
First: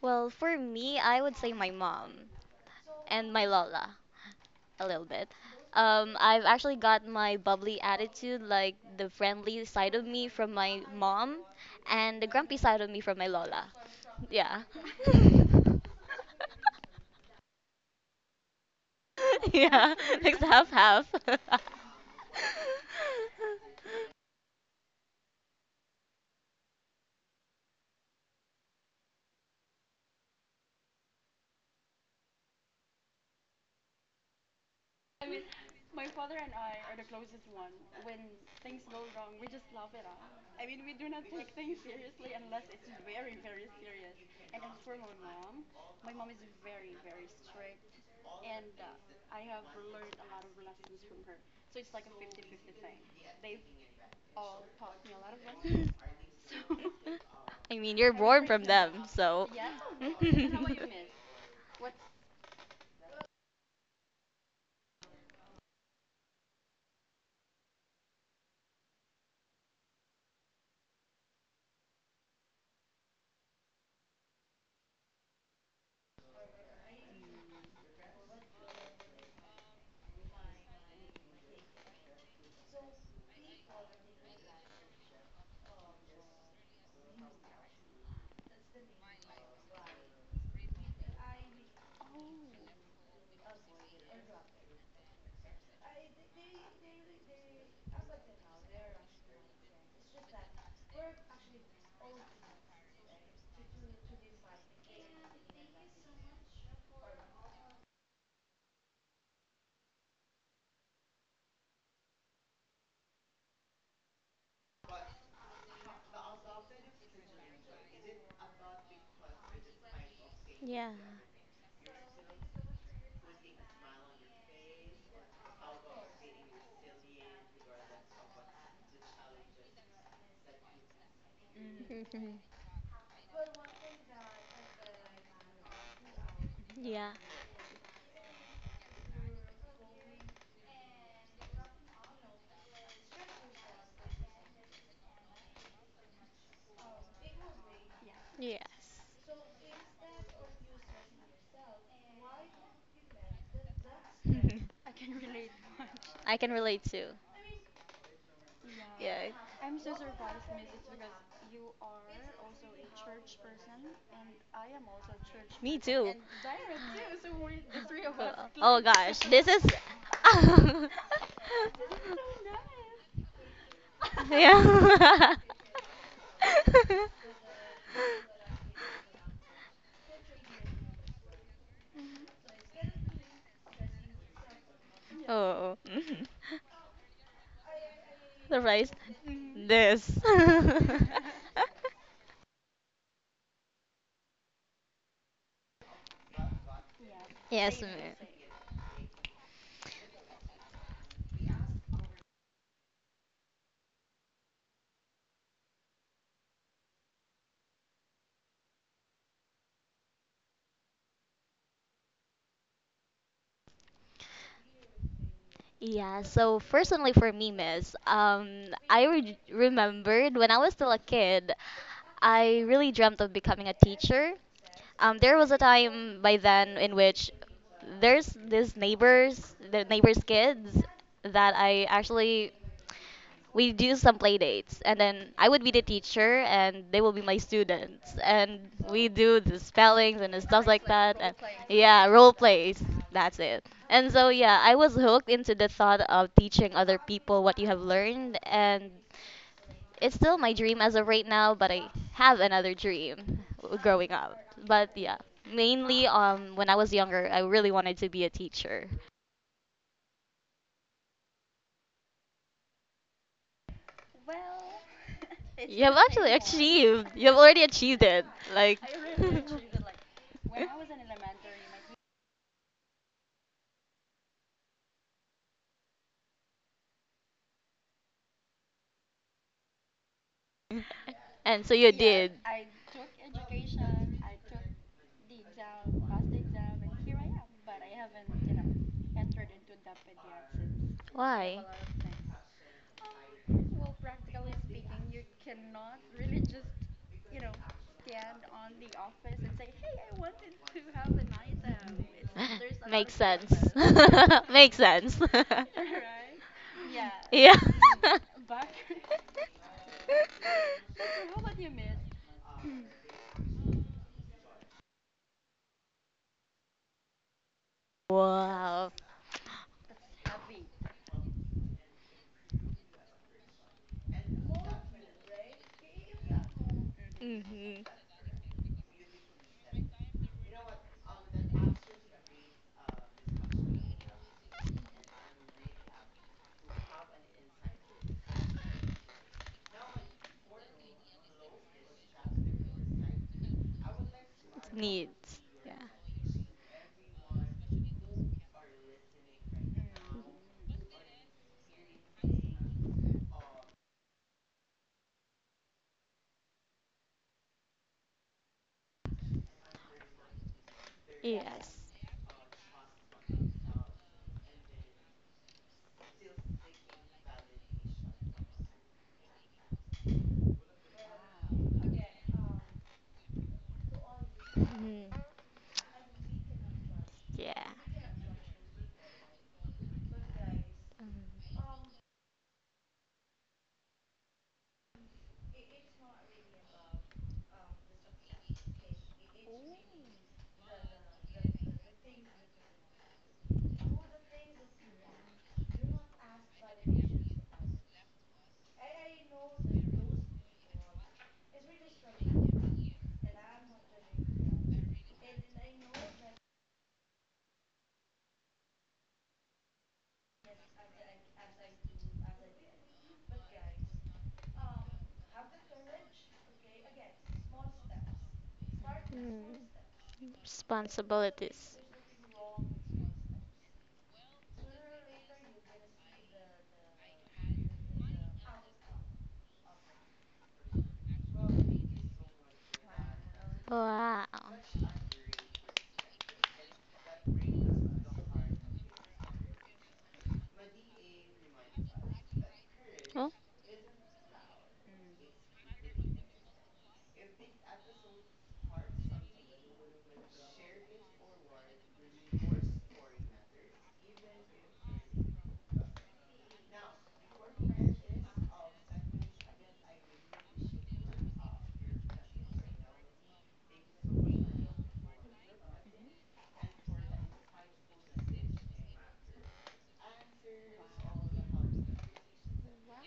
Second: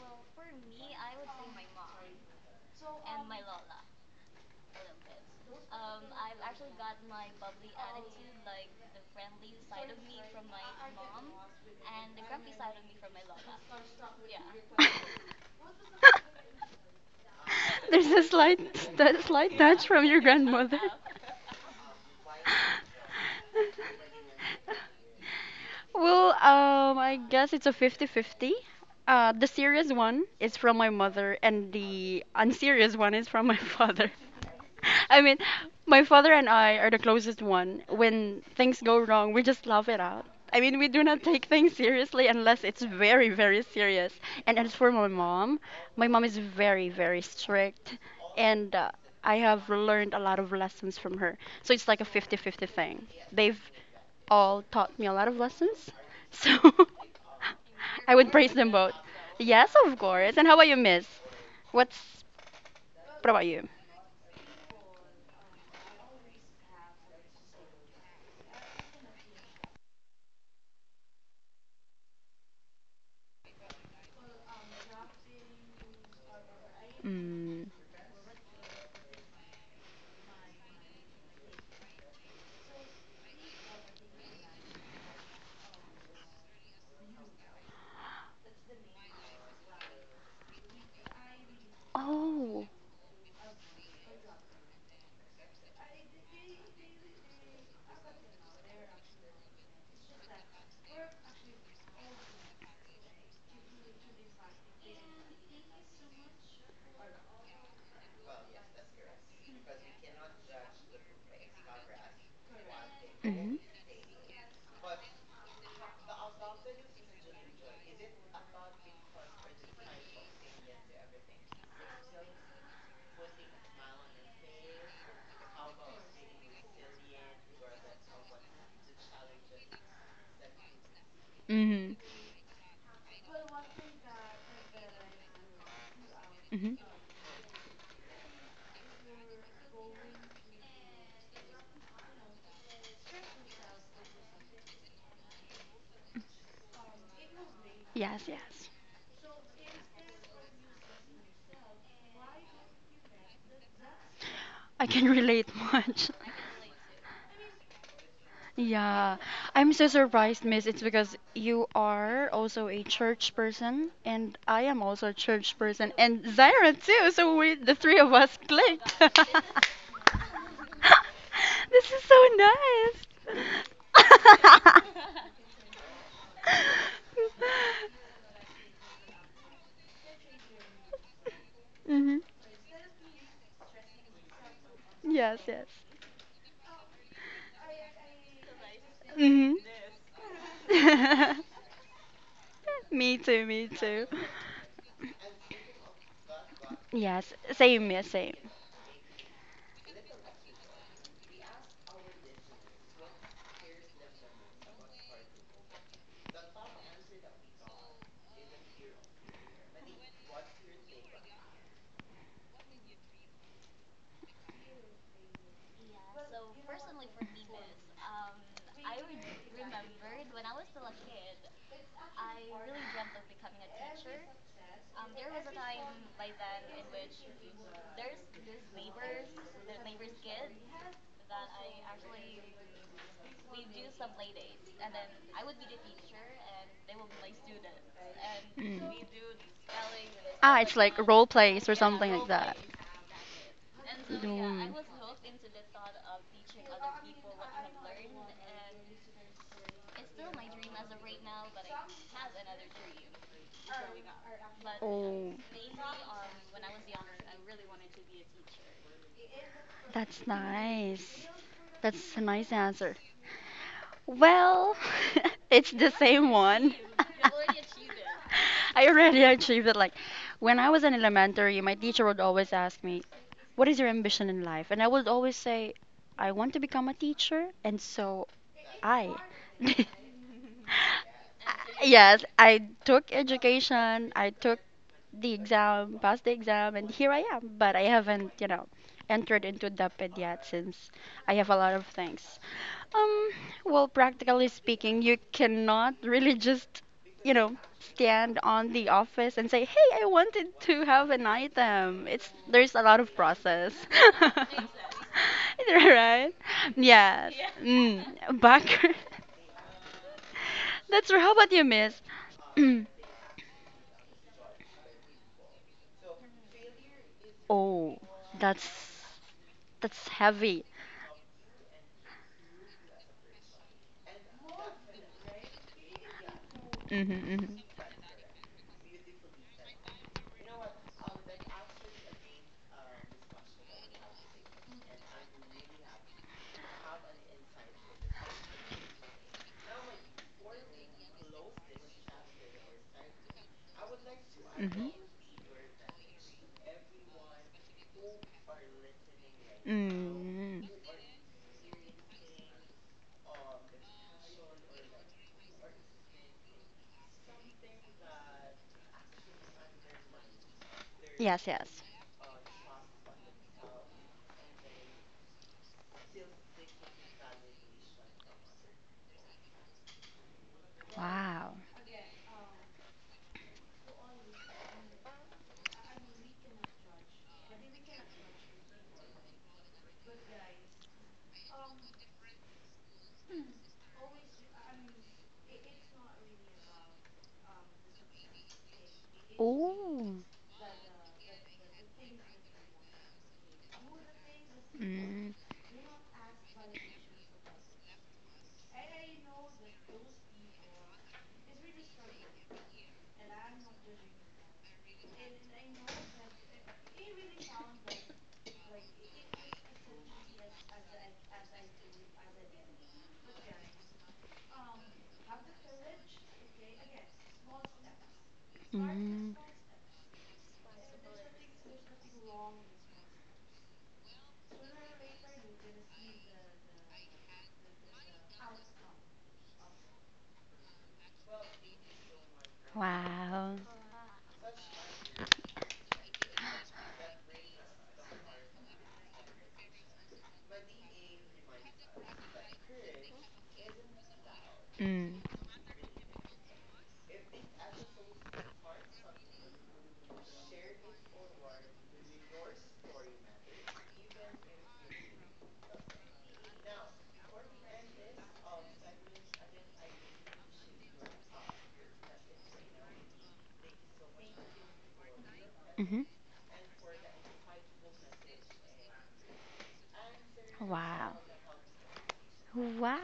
B: well, for me, I would say my mom and my lola a little bit. I've actually got my bubbly attitude, like the friendly side of me from my mom, and the grumpy side of me from my lola. Yeah. *laughs*
A: There's a slight that slight touch
B: Yeah,
A: from your
B: *laughs* like half
A: grandmother.
B: half.
A: *laughs*
B: *laughs*
A: Well, I guess it's a 50-50. The serious one is from my mother, and the unserious one is from my *laughs* father. I mean, my father and I are the closest one. When things go wrong, we just laugh it out. I mean, we do not take things seriously unless it's very, very serious. And as for my mom is very, very strict, and I have learned a lot of lessons from her. So it's like a fifty-fifty thing. They've all taught me a lot of lessons. So *laughs*
B: I mean,
A: *laughs*
B: you're
A: I would
B: born
A: praise
B: from
A: them both.
B: them, so.
A: Yes, of
B: *laughs*
A: course. And how about you, Miss? What's what about you? Mm. Oh. Mhm.
B: Yeah.
A: Mhm.
B: Mhm.
A: Mhm.
B: Yeah.
A: Yes, yes.
B: Yes.
A: I can relate much. *laughs*
B: *laughs* I can relate too.
A: Yeah,
B: Yeah.
A: I'm so surprised, Miss. It's because you are also a church person, and I am also a church
B: Me
A: person,
B: too.
A: and Zaira too. So we, the three of us,
B: Oh, *laughs* oh
A: clicked.
B: gosh, this
A: *laughs*
B: is. *laughs*
A: This is so nice.
B: Yeah.
A: *laughs*
B: *laughs*
A: Mhm. Yes, yes.
B: Oh. Mhm. The
A: Mhm.
B: This. *laughs*
A: *laughs* Me too, me too. Yes,
B: Yes,
A: same, miss,
B: ma'am.
A: same.
B: Yeah, so personally for me, miss, I remembered when I was still a kid, I really dreamt of becoming a teacher. There was a time by then in which there's this neighbors, the neighbors' kids that I actually we do some play dates, and then I would be the teacher and they will be my students and we do the spellings and the stuff
A: It's
B: like
A: like that,
B: that.
A: role
B: And
A: plays.
B: yeah, role plays, that's it. And so yeah, I was hooked into the thought of teaching other people what you have learned. And it's still my dream as of right now, but I have another dream growing up. But yeah, mainly, when I was younger, I really wanted to be a teacher.
A: That's nice. That's a nice answer. Well, *laughs* it's the
B: *laughs*
A: same
B: Something that
A: one. *laughs* I
B: achieved. You have already achieved it. Like.
A: already
B: *laughs*
A: achieved it. Like when I was in elementary, my teacher would always ask me, "What is your ambition in life?" And I would always say, "I want to become a teacher." And so I *laughs*
B: Teacher, *laughs* and so you
A: yes, I took education. I took the exam, passed the exam, and here I am. But I haven't, entered into DepEd yet since I have a
B: Why?
A: lot of things. Um, well, practically speaking, you cannot really just, stand on the office and say, "Hey, I wanted to have an item." It's there's a
B: *laughs*
A: lot
B: Makes
A: of
B: sense. *laughs*
A: process.
B: photos,
A: *laughs*
B: makes sense. *laughs* *laughs*
A: Right? Yes.
B: Yeah. *laughs*
A: Mm,
B: Mm.
A: back. *laughs*
B: *laughs*
A: That's right. How about you, Miss? *clears throat* Oh, that's
B: Wow.
A: That's heavy. Mhm.
B: Mhm.
A: Mhm.
B: Needs. Yeah.
A: Mm. Yes,
B: Yes.
A: yes. Wow.
B: Mhm. Yeah.
A: Ooh. Mm. Mm.
B: Mm. Responsibilities.
A: Wow.
B: Wow. Oh,
A: Mm. Mhm. Wow. Wow.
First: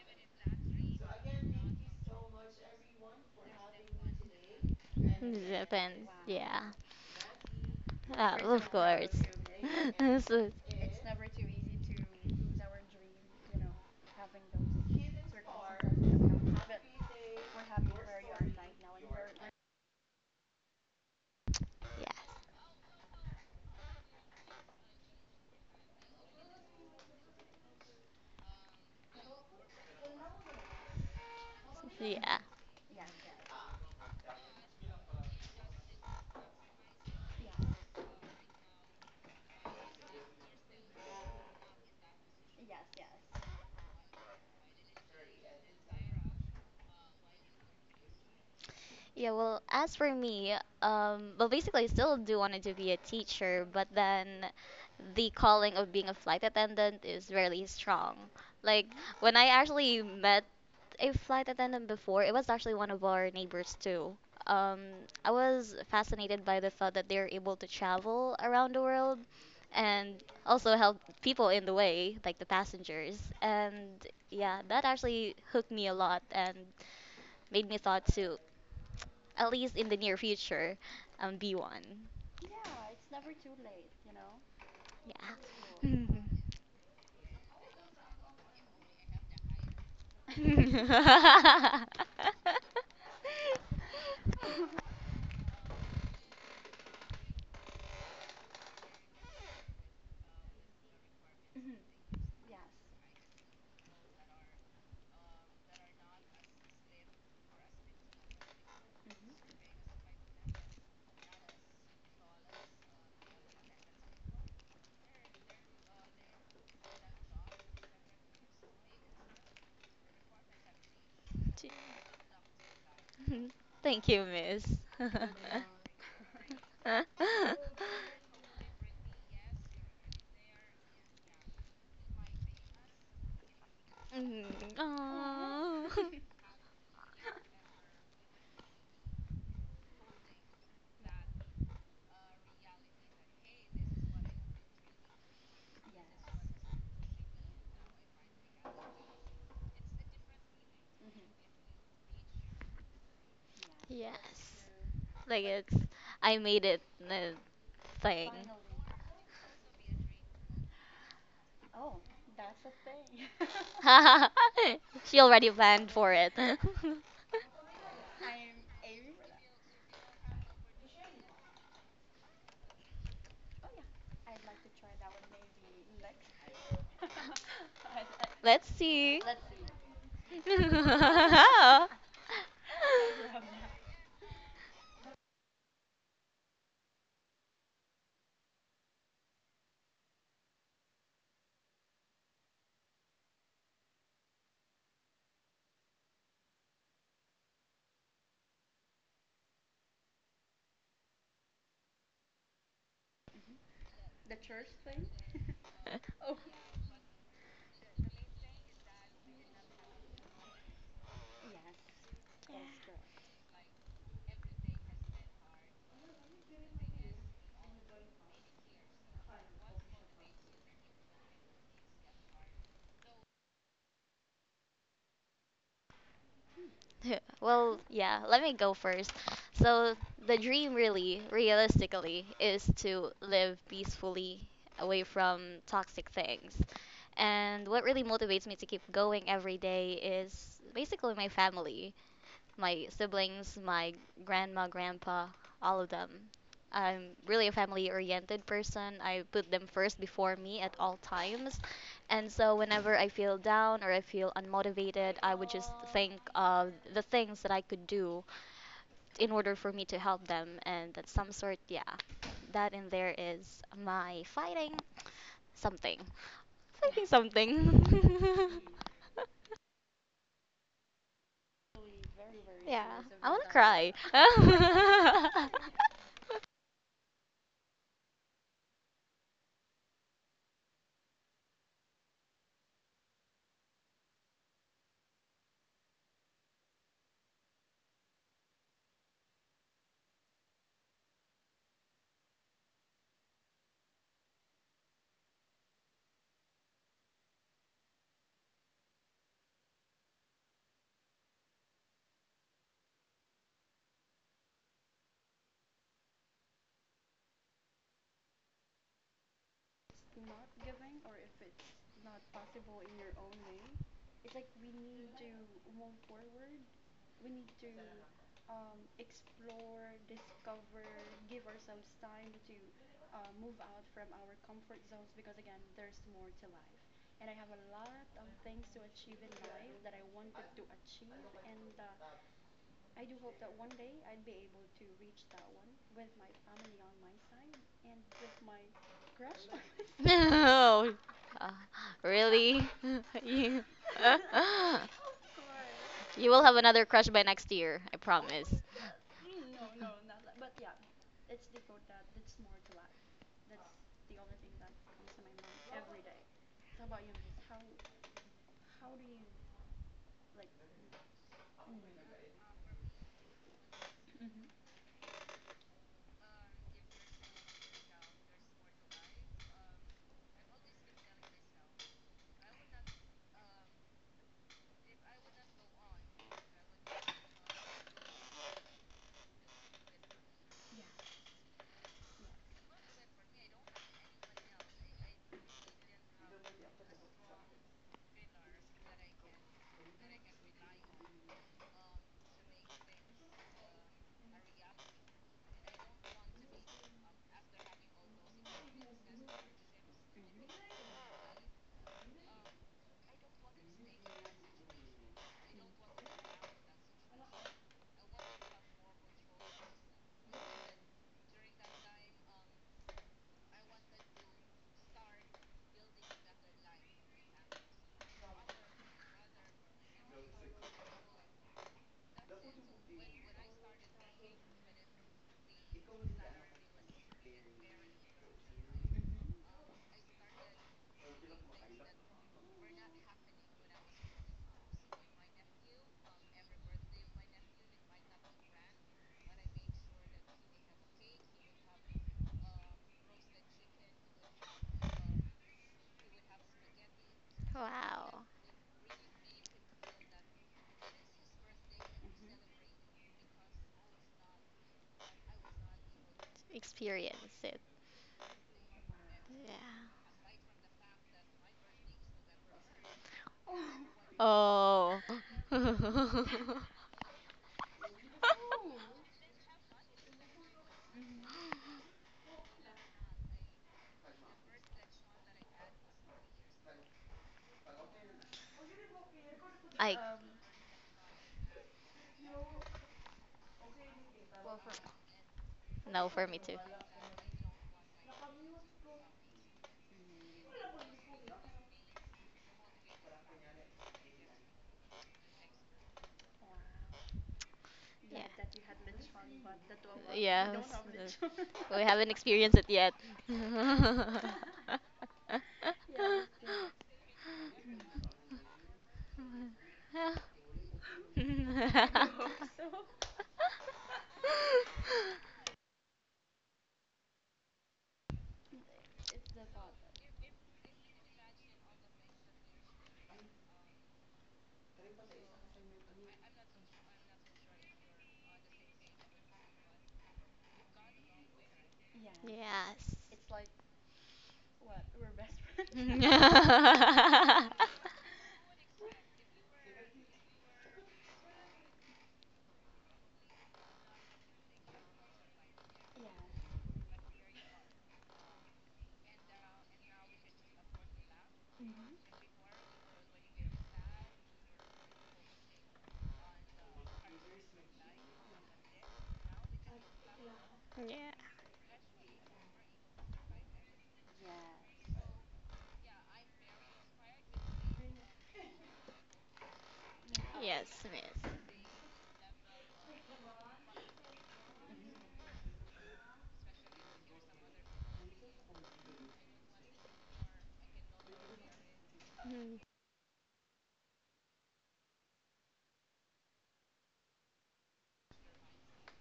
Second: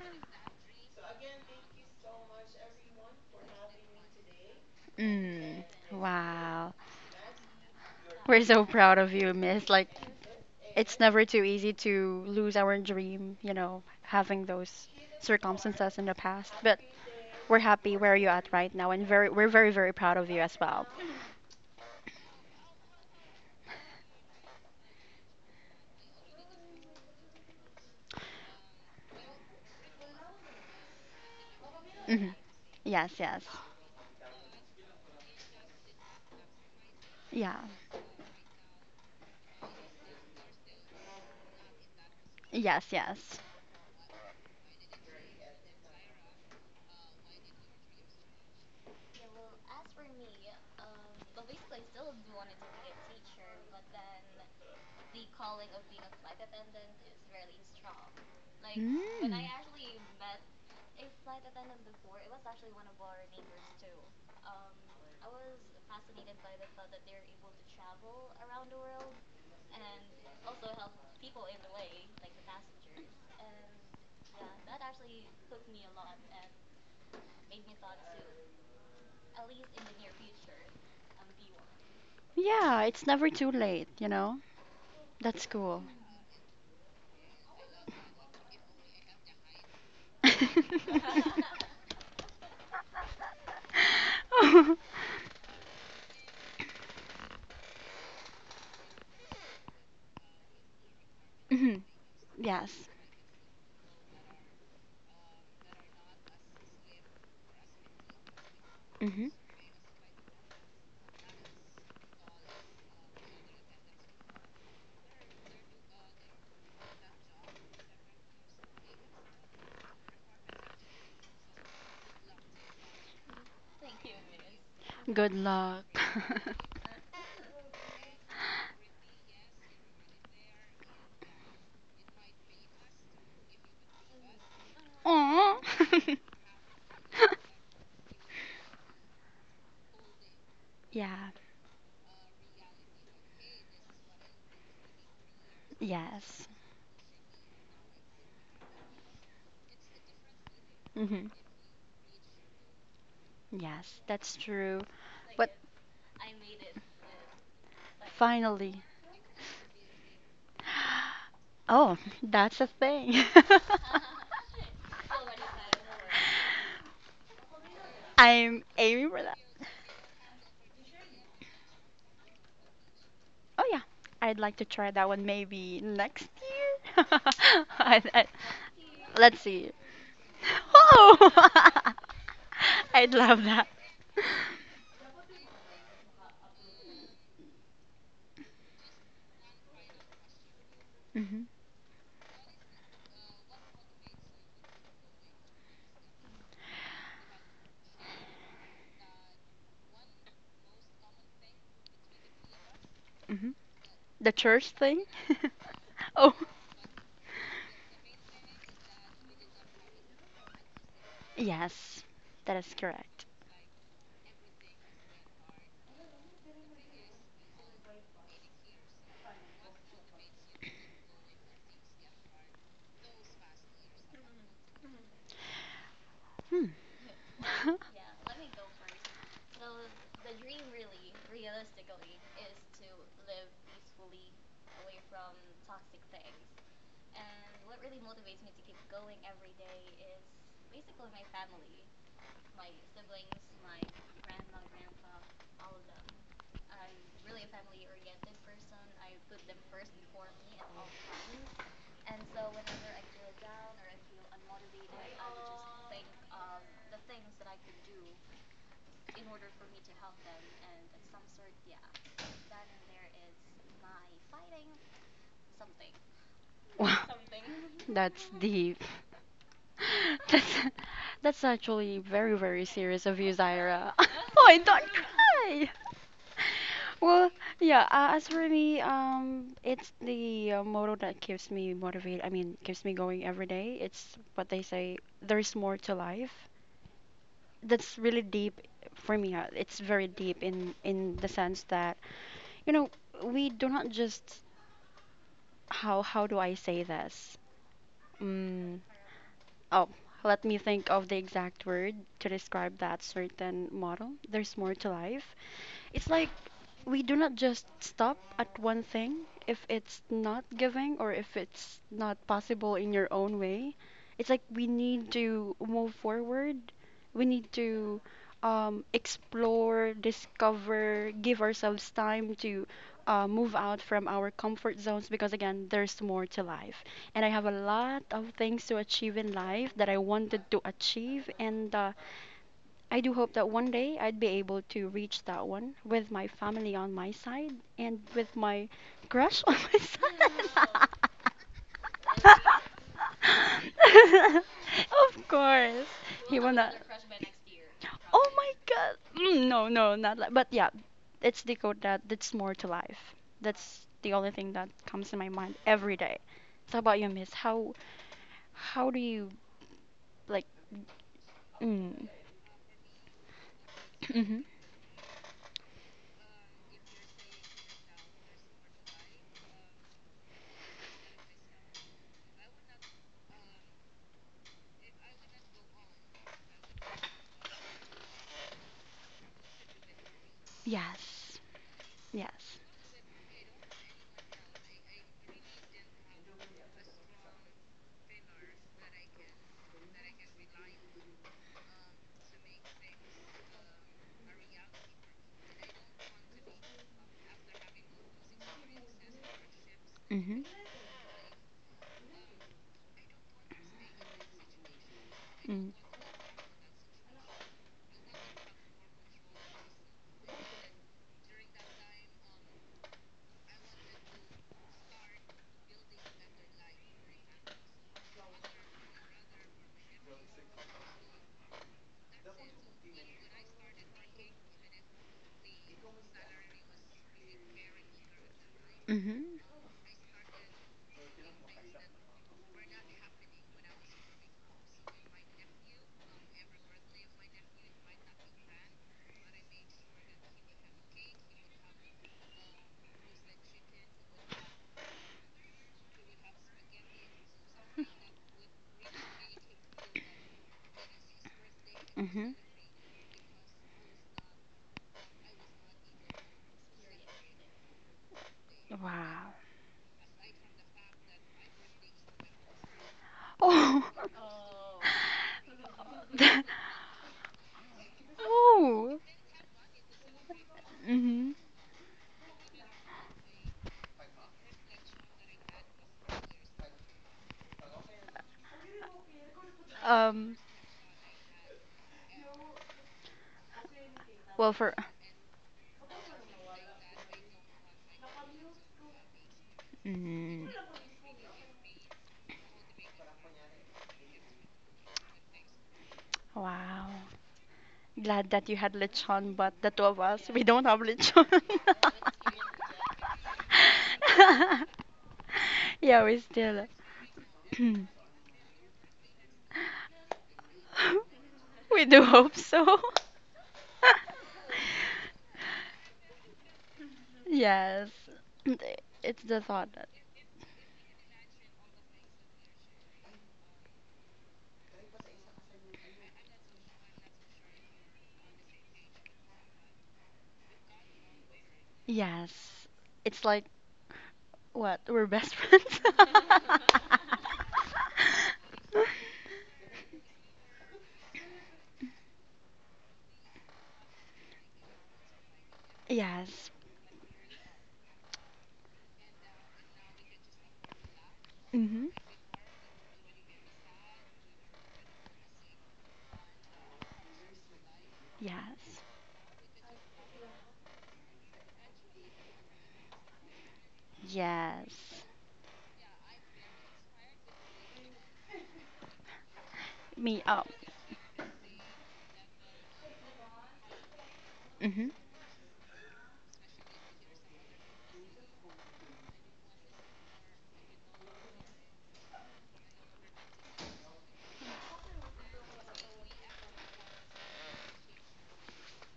A: Mm.
B: depends. Yeah.
A: Wow. We're so
B: Of
A: proud of
B: course.
A: you, miss. Like,
B: *laughs* Growth, okay? So,
A: it's never too easy to lose our dream, you know, having those circumstances in the past. But we're happy where you're at right now, and very, we're very, very proud of you as well.
B: yeah.
A: Mhm.
B: Yeah.
A: Yes, yes. Yeah. Yes, yes.
B: Yeah, well, as for me, well, basically, I still do wanted to be a teacher, but then the calling of being a flight attendant is really strong. Like,
A: Mm.
B: when I actually met a flight attendant before, it was actually one of our neighbors, too. Um, I was fascinated by the thought that they're able to travel around the world and also help people in the way, like the passengers. And yeah, that actually hooked me a lot and made me thought to, at least in the near future, be one.
A: Yeah, it's never too late, you know? That's cool.
B: Yeah.
A: *laughs*
B: Mhm. *laughs*
A: Mhm. Yes. Hmm.
B: Gee. Mhm. Thank you, miss. *laughs*
A: Good luck. *laughs*
B: Mhm.
A: Aw. *laughs*
B: Aw. *laughs*
A: Yeah, yes. Hmm. Yes, that's
B: Yes.
A: true.
B: Like
A: But
B: it's, I made it, uh, thing.
A: finally, *gasps* oh, that's a thing. *laughs*
B: *laughs* She already planned for it. *laughs*
A: I'm aiming for that. Oh yeah, I'd like to try that one maybe next year. *laughs* I, I,
B: Let's see. *laughs*
A: let's see.
B: *laughs*
A: Oh, *laughs* I'd love that. Hmm. Hmm. The church thing. *laughs* Oh, yes, that is correct. Hmm.
B: Well,
A: *laughs*
B: yeah, let me go first. So, the dream really, realistically, is to live peacefully away from toxic things. And what really motivates me to keep going every day is basically my family. My siblings, my grandma, grandpa, all of them. I'm really a family oriented person. I put them first before me at all times. And so whenever I feel down or I feel unmotivated, I would just think of the things that I could do in order for me to help them. And that some sort, yeah, that in there is my fighting something.
A: Wow,
B: Fighting
A: that's
B: something. *laughs*
A: deep. *laughs* That's that's actually very, very
B: Yeah,
A: serious of
B: I
A: you,
B: want to cry.
A: Zaira. *laughs* Oh, don't cry? Well, yeah. As for me, it's the motto that keeps me motivated. I mean, keeps me going every day. It's what they say. There's more to life. That's really deep for me. It's very deep in the sense that you know we do not just how do I say this? Mm. Oh, let me think of the exact word to describe that certain model. There's more to life. It's like we do not just stop at one thing if it's not giving or if it's not possible in your own way. It's like we need to move forward. We need to explore, discover, give ourselves time to move out from our comfort zones because, again, there's more to life and I have a lot of things to achieve in life that I wanted to achieve, and I do hope that one day I'd be able to reach that one with my family on my side and with my crush *laughs* on my
B: *laughs*
A: side.
B: No, uh, really? *laughs* You, *laughs*
A: *laughs* Of course.
B: you
A: He
B: will have
A: will not.
B: another crush by next year, I
A: Oh
B: promise.
A: my god. Mm, no, no, not like. But yeah, it's the code that that's more to life. That's the only thing that comes in my mind every day. So how about you, Miss? How do you like? Mm, *clears throat* hmm. Yes. Yes. Mhm. Mm. Mhm.
B: Wow,
A: Mhm.
B: experience it.
A: Wow.
B: Yeah.
A: Oh.
B: Oh.
A: *laughs*
B: *laughs*
A: That- oh. Mhm.
B: I
A: Um. Well, for.
B: no for me too.
A: Mm. Wow.
B: Yeah.
A: Glad that you had lechon, but the two of us, we
B: Yeah.
A: don't have
B: s-
A: lechon.
B: *laughs* We haven't experienced it yet. *laughs*
A: *laughs* Yeah, we still. *clears throat* *laughs* We do hope so. *laughs* Yes. Th- it's the thought that, yes.
B: Yes.
A: It's like, what? We're best friends? *laughs* Yes. Mm-hmm. Yes.
B: *laughs* Yeah.
A: Yes. Me up.
B: Yes, miss.
A: Mm-hmm.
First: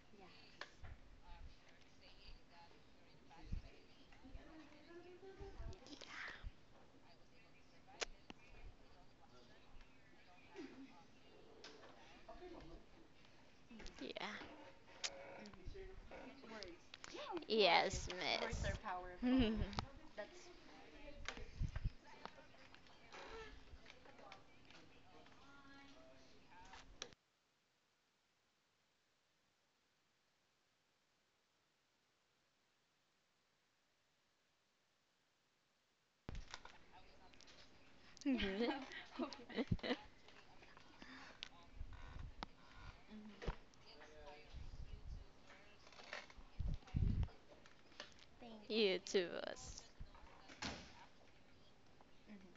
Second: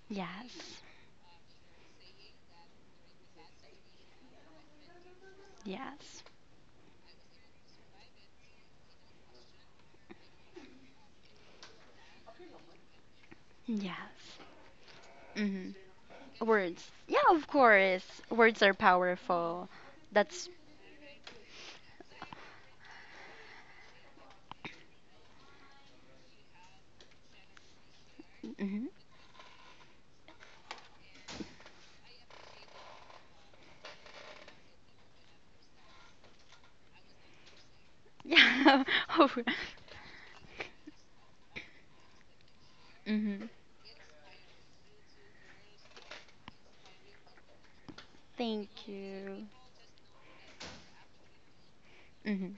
A: Yes. Yes.
B: Yeah.
A: Yes. Mm-hmm. Words.
B: Yeah.
A: Yeah, of course.
B: Yes,
A: Words are
B: miss.
A: powerful. That's. Hmm. Yeah. *laughs* Of-
B: *laughs*
A: hmm.
B: *laughs*
A: Thank
B: You too,
A: you.
B: boss.
A: Hmm.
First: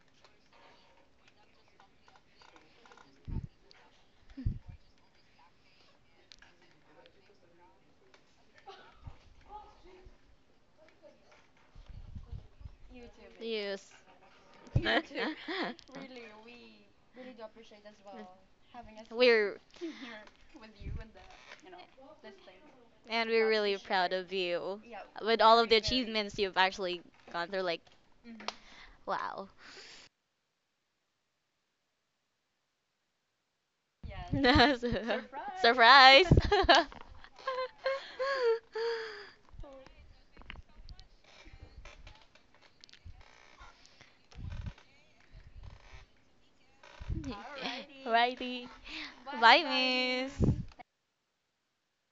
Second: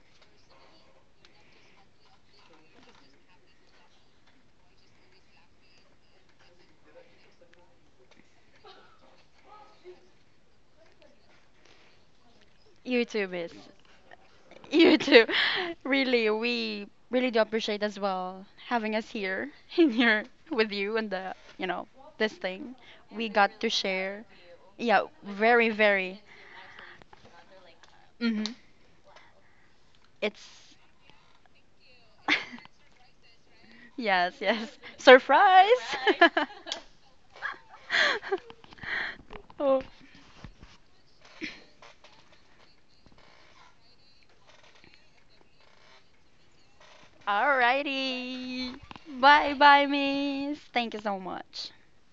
A: YouTube is.
B: Yes.
A: You too.
B: *laughs*
A: *laughs* Really, we really do appreciate as well having us here,
B: We're
A: *laughs* in here with you and the, you know, this thing. We
B: and we're
A: got to
B: really proud
A: share.
B: of you
A: Yeah,
B: with all of
A: very,
B: the
A: very.
B: achievements you've actually gone through. Like,
A: Hmm.
B: wow.
A: It's. *laughs* Yes, yes.
B: *laughs*
A: Surprise!
B: Surprise.
A: *laughs*
B: *laughs*
A: *laughs* Oh.
B: *laughs* Alrighty.
A: Alrighty.
B: Bye,
A: Bye
B: bye,
A: bye,
B: miss.
A: miss. Thank you so much.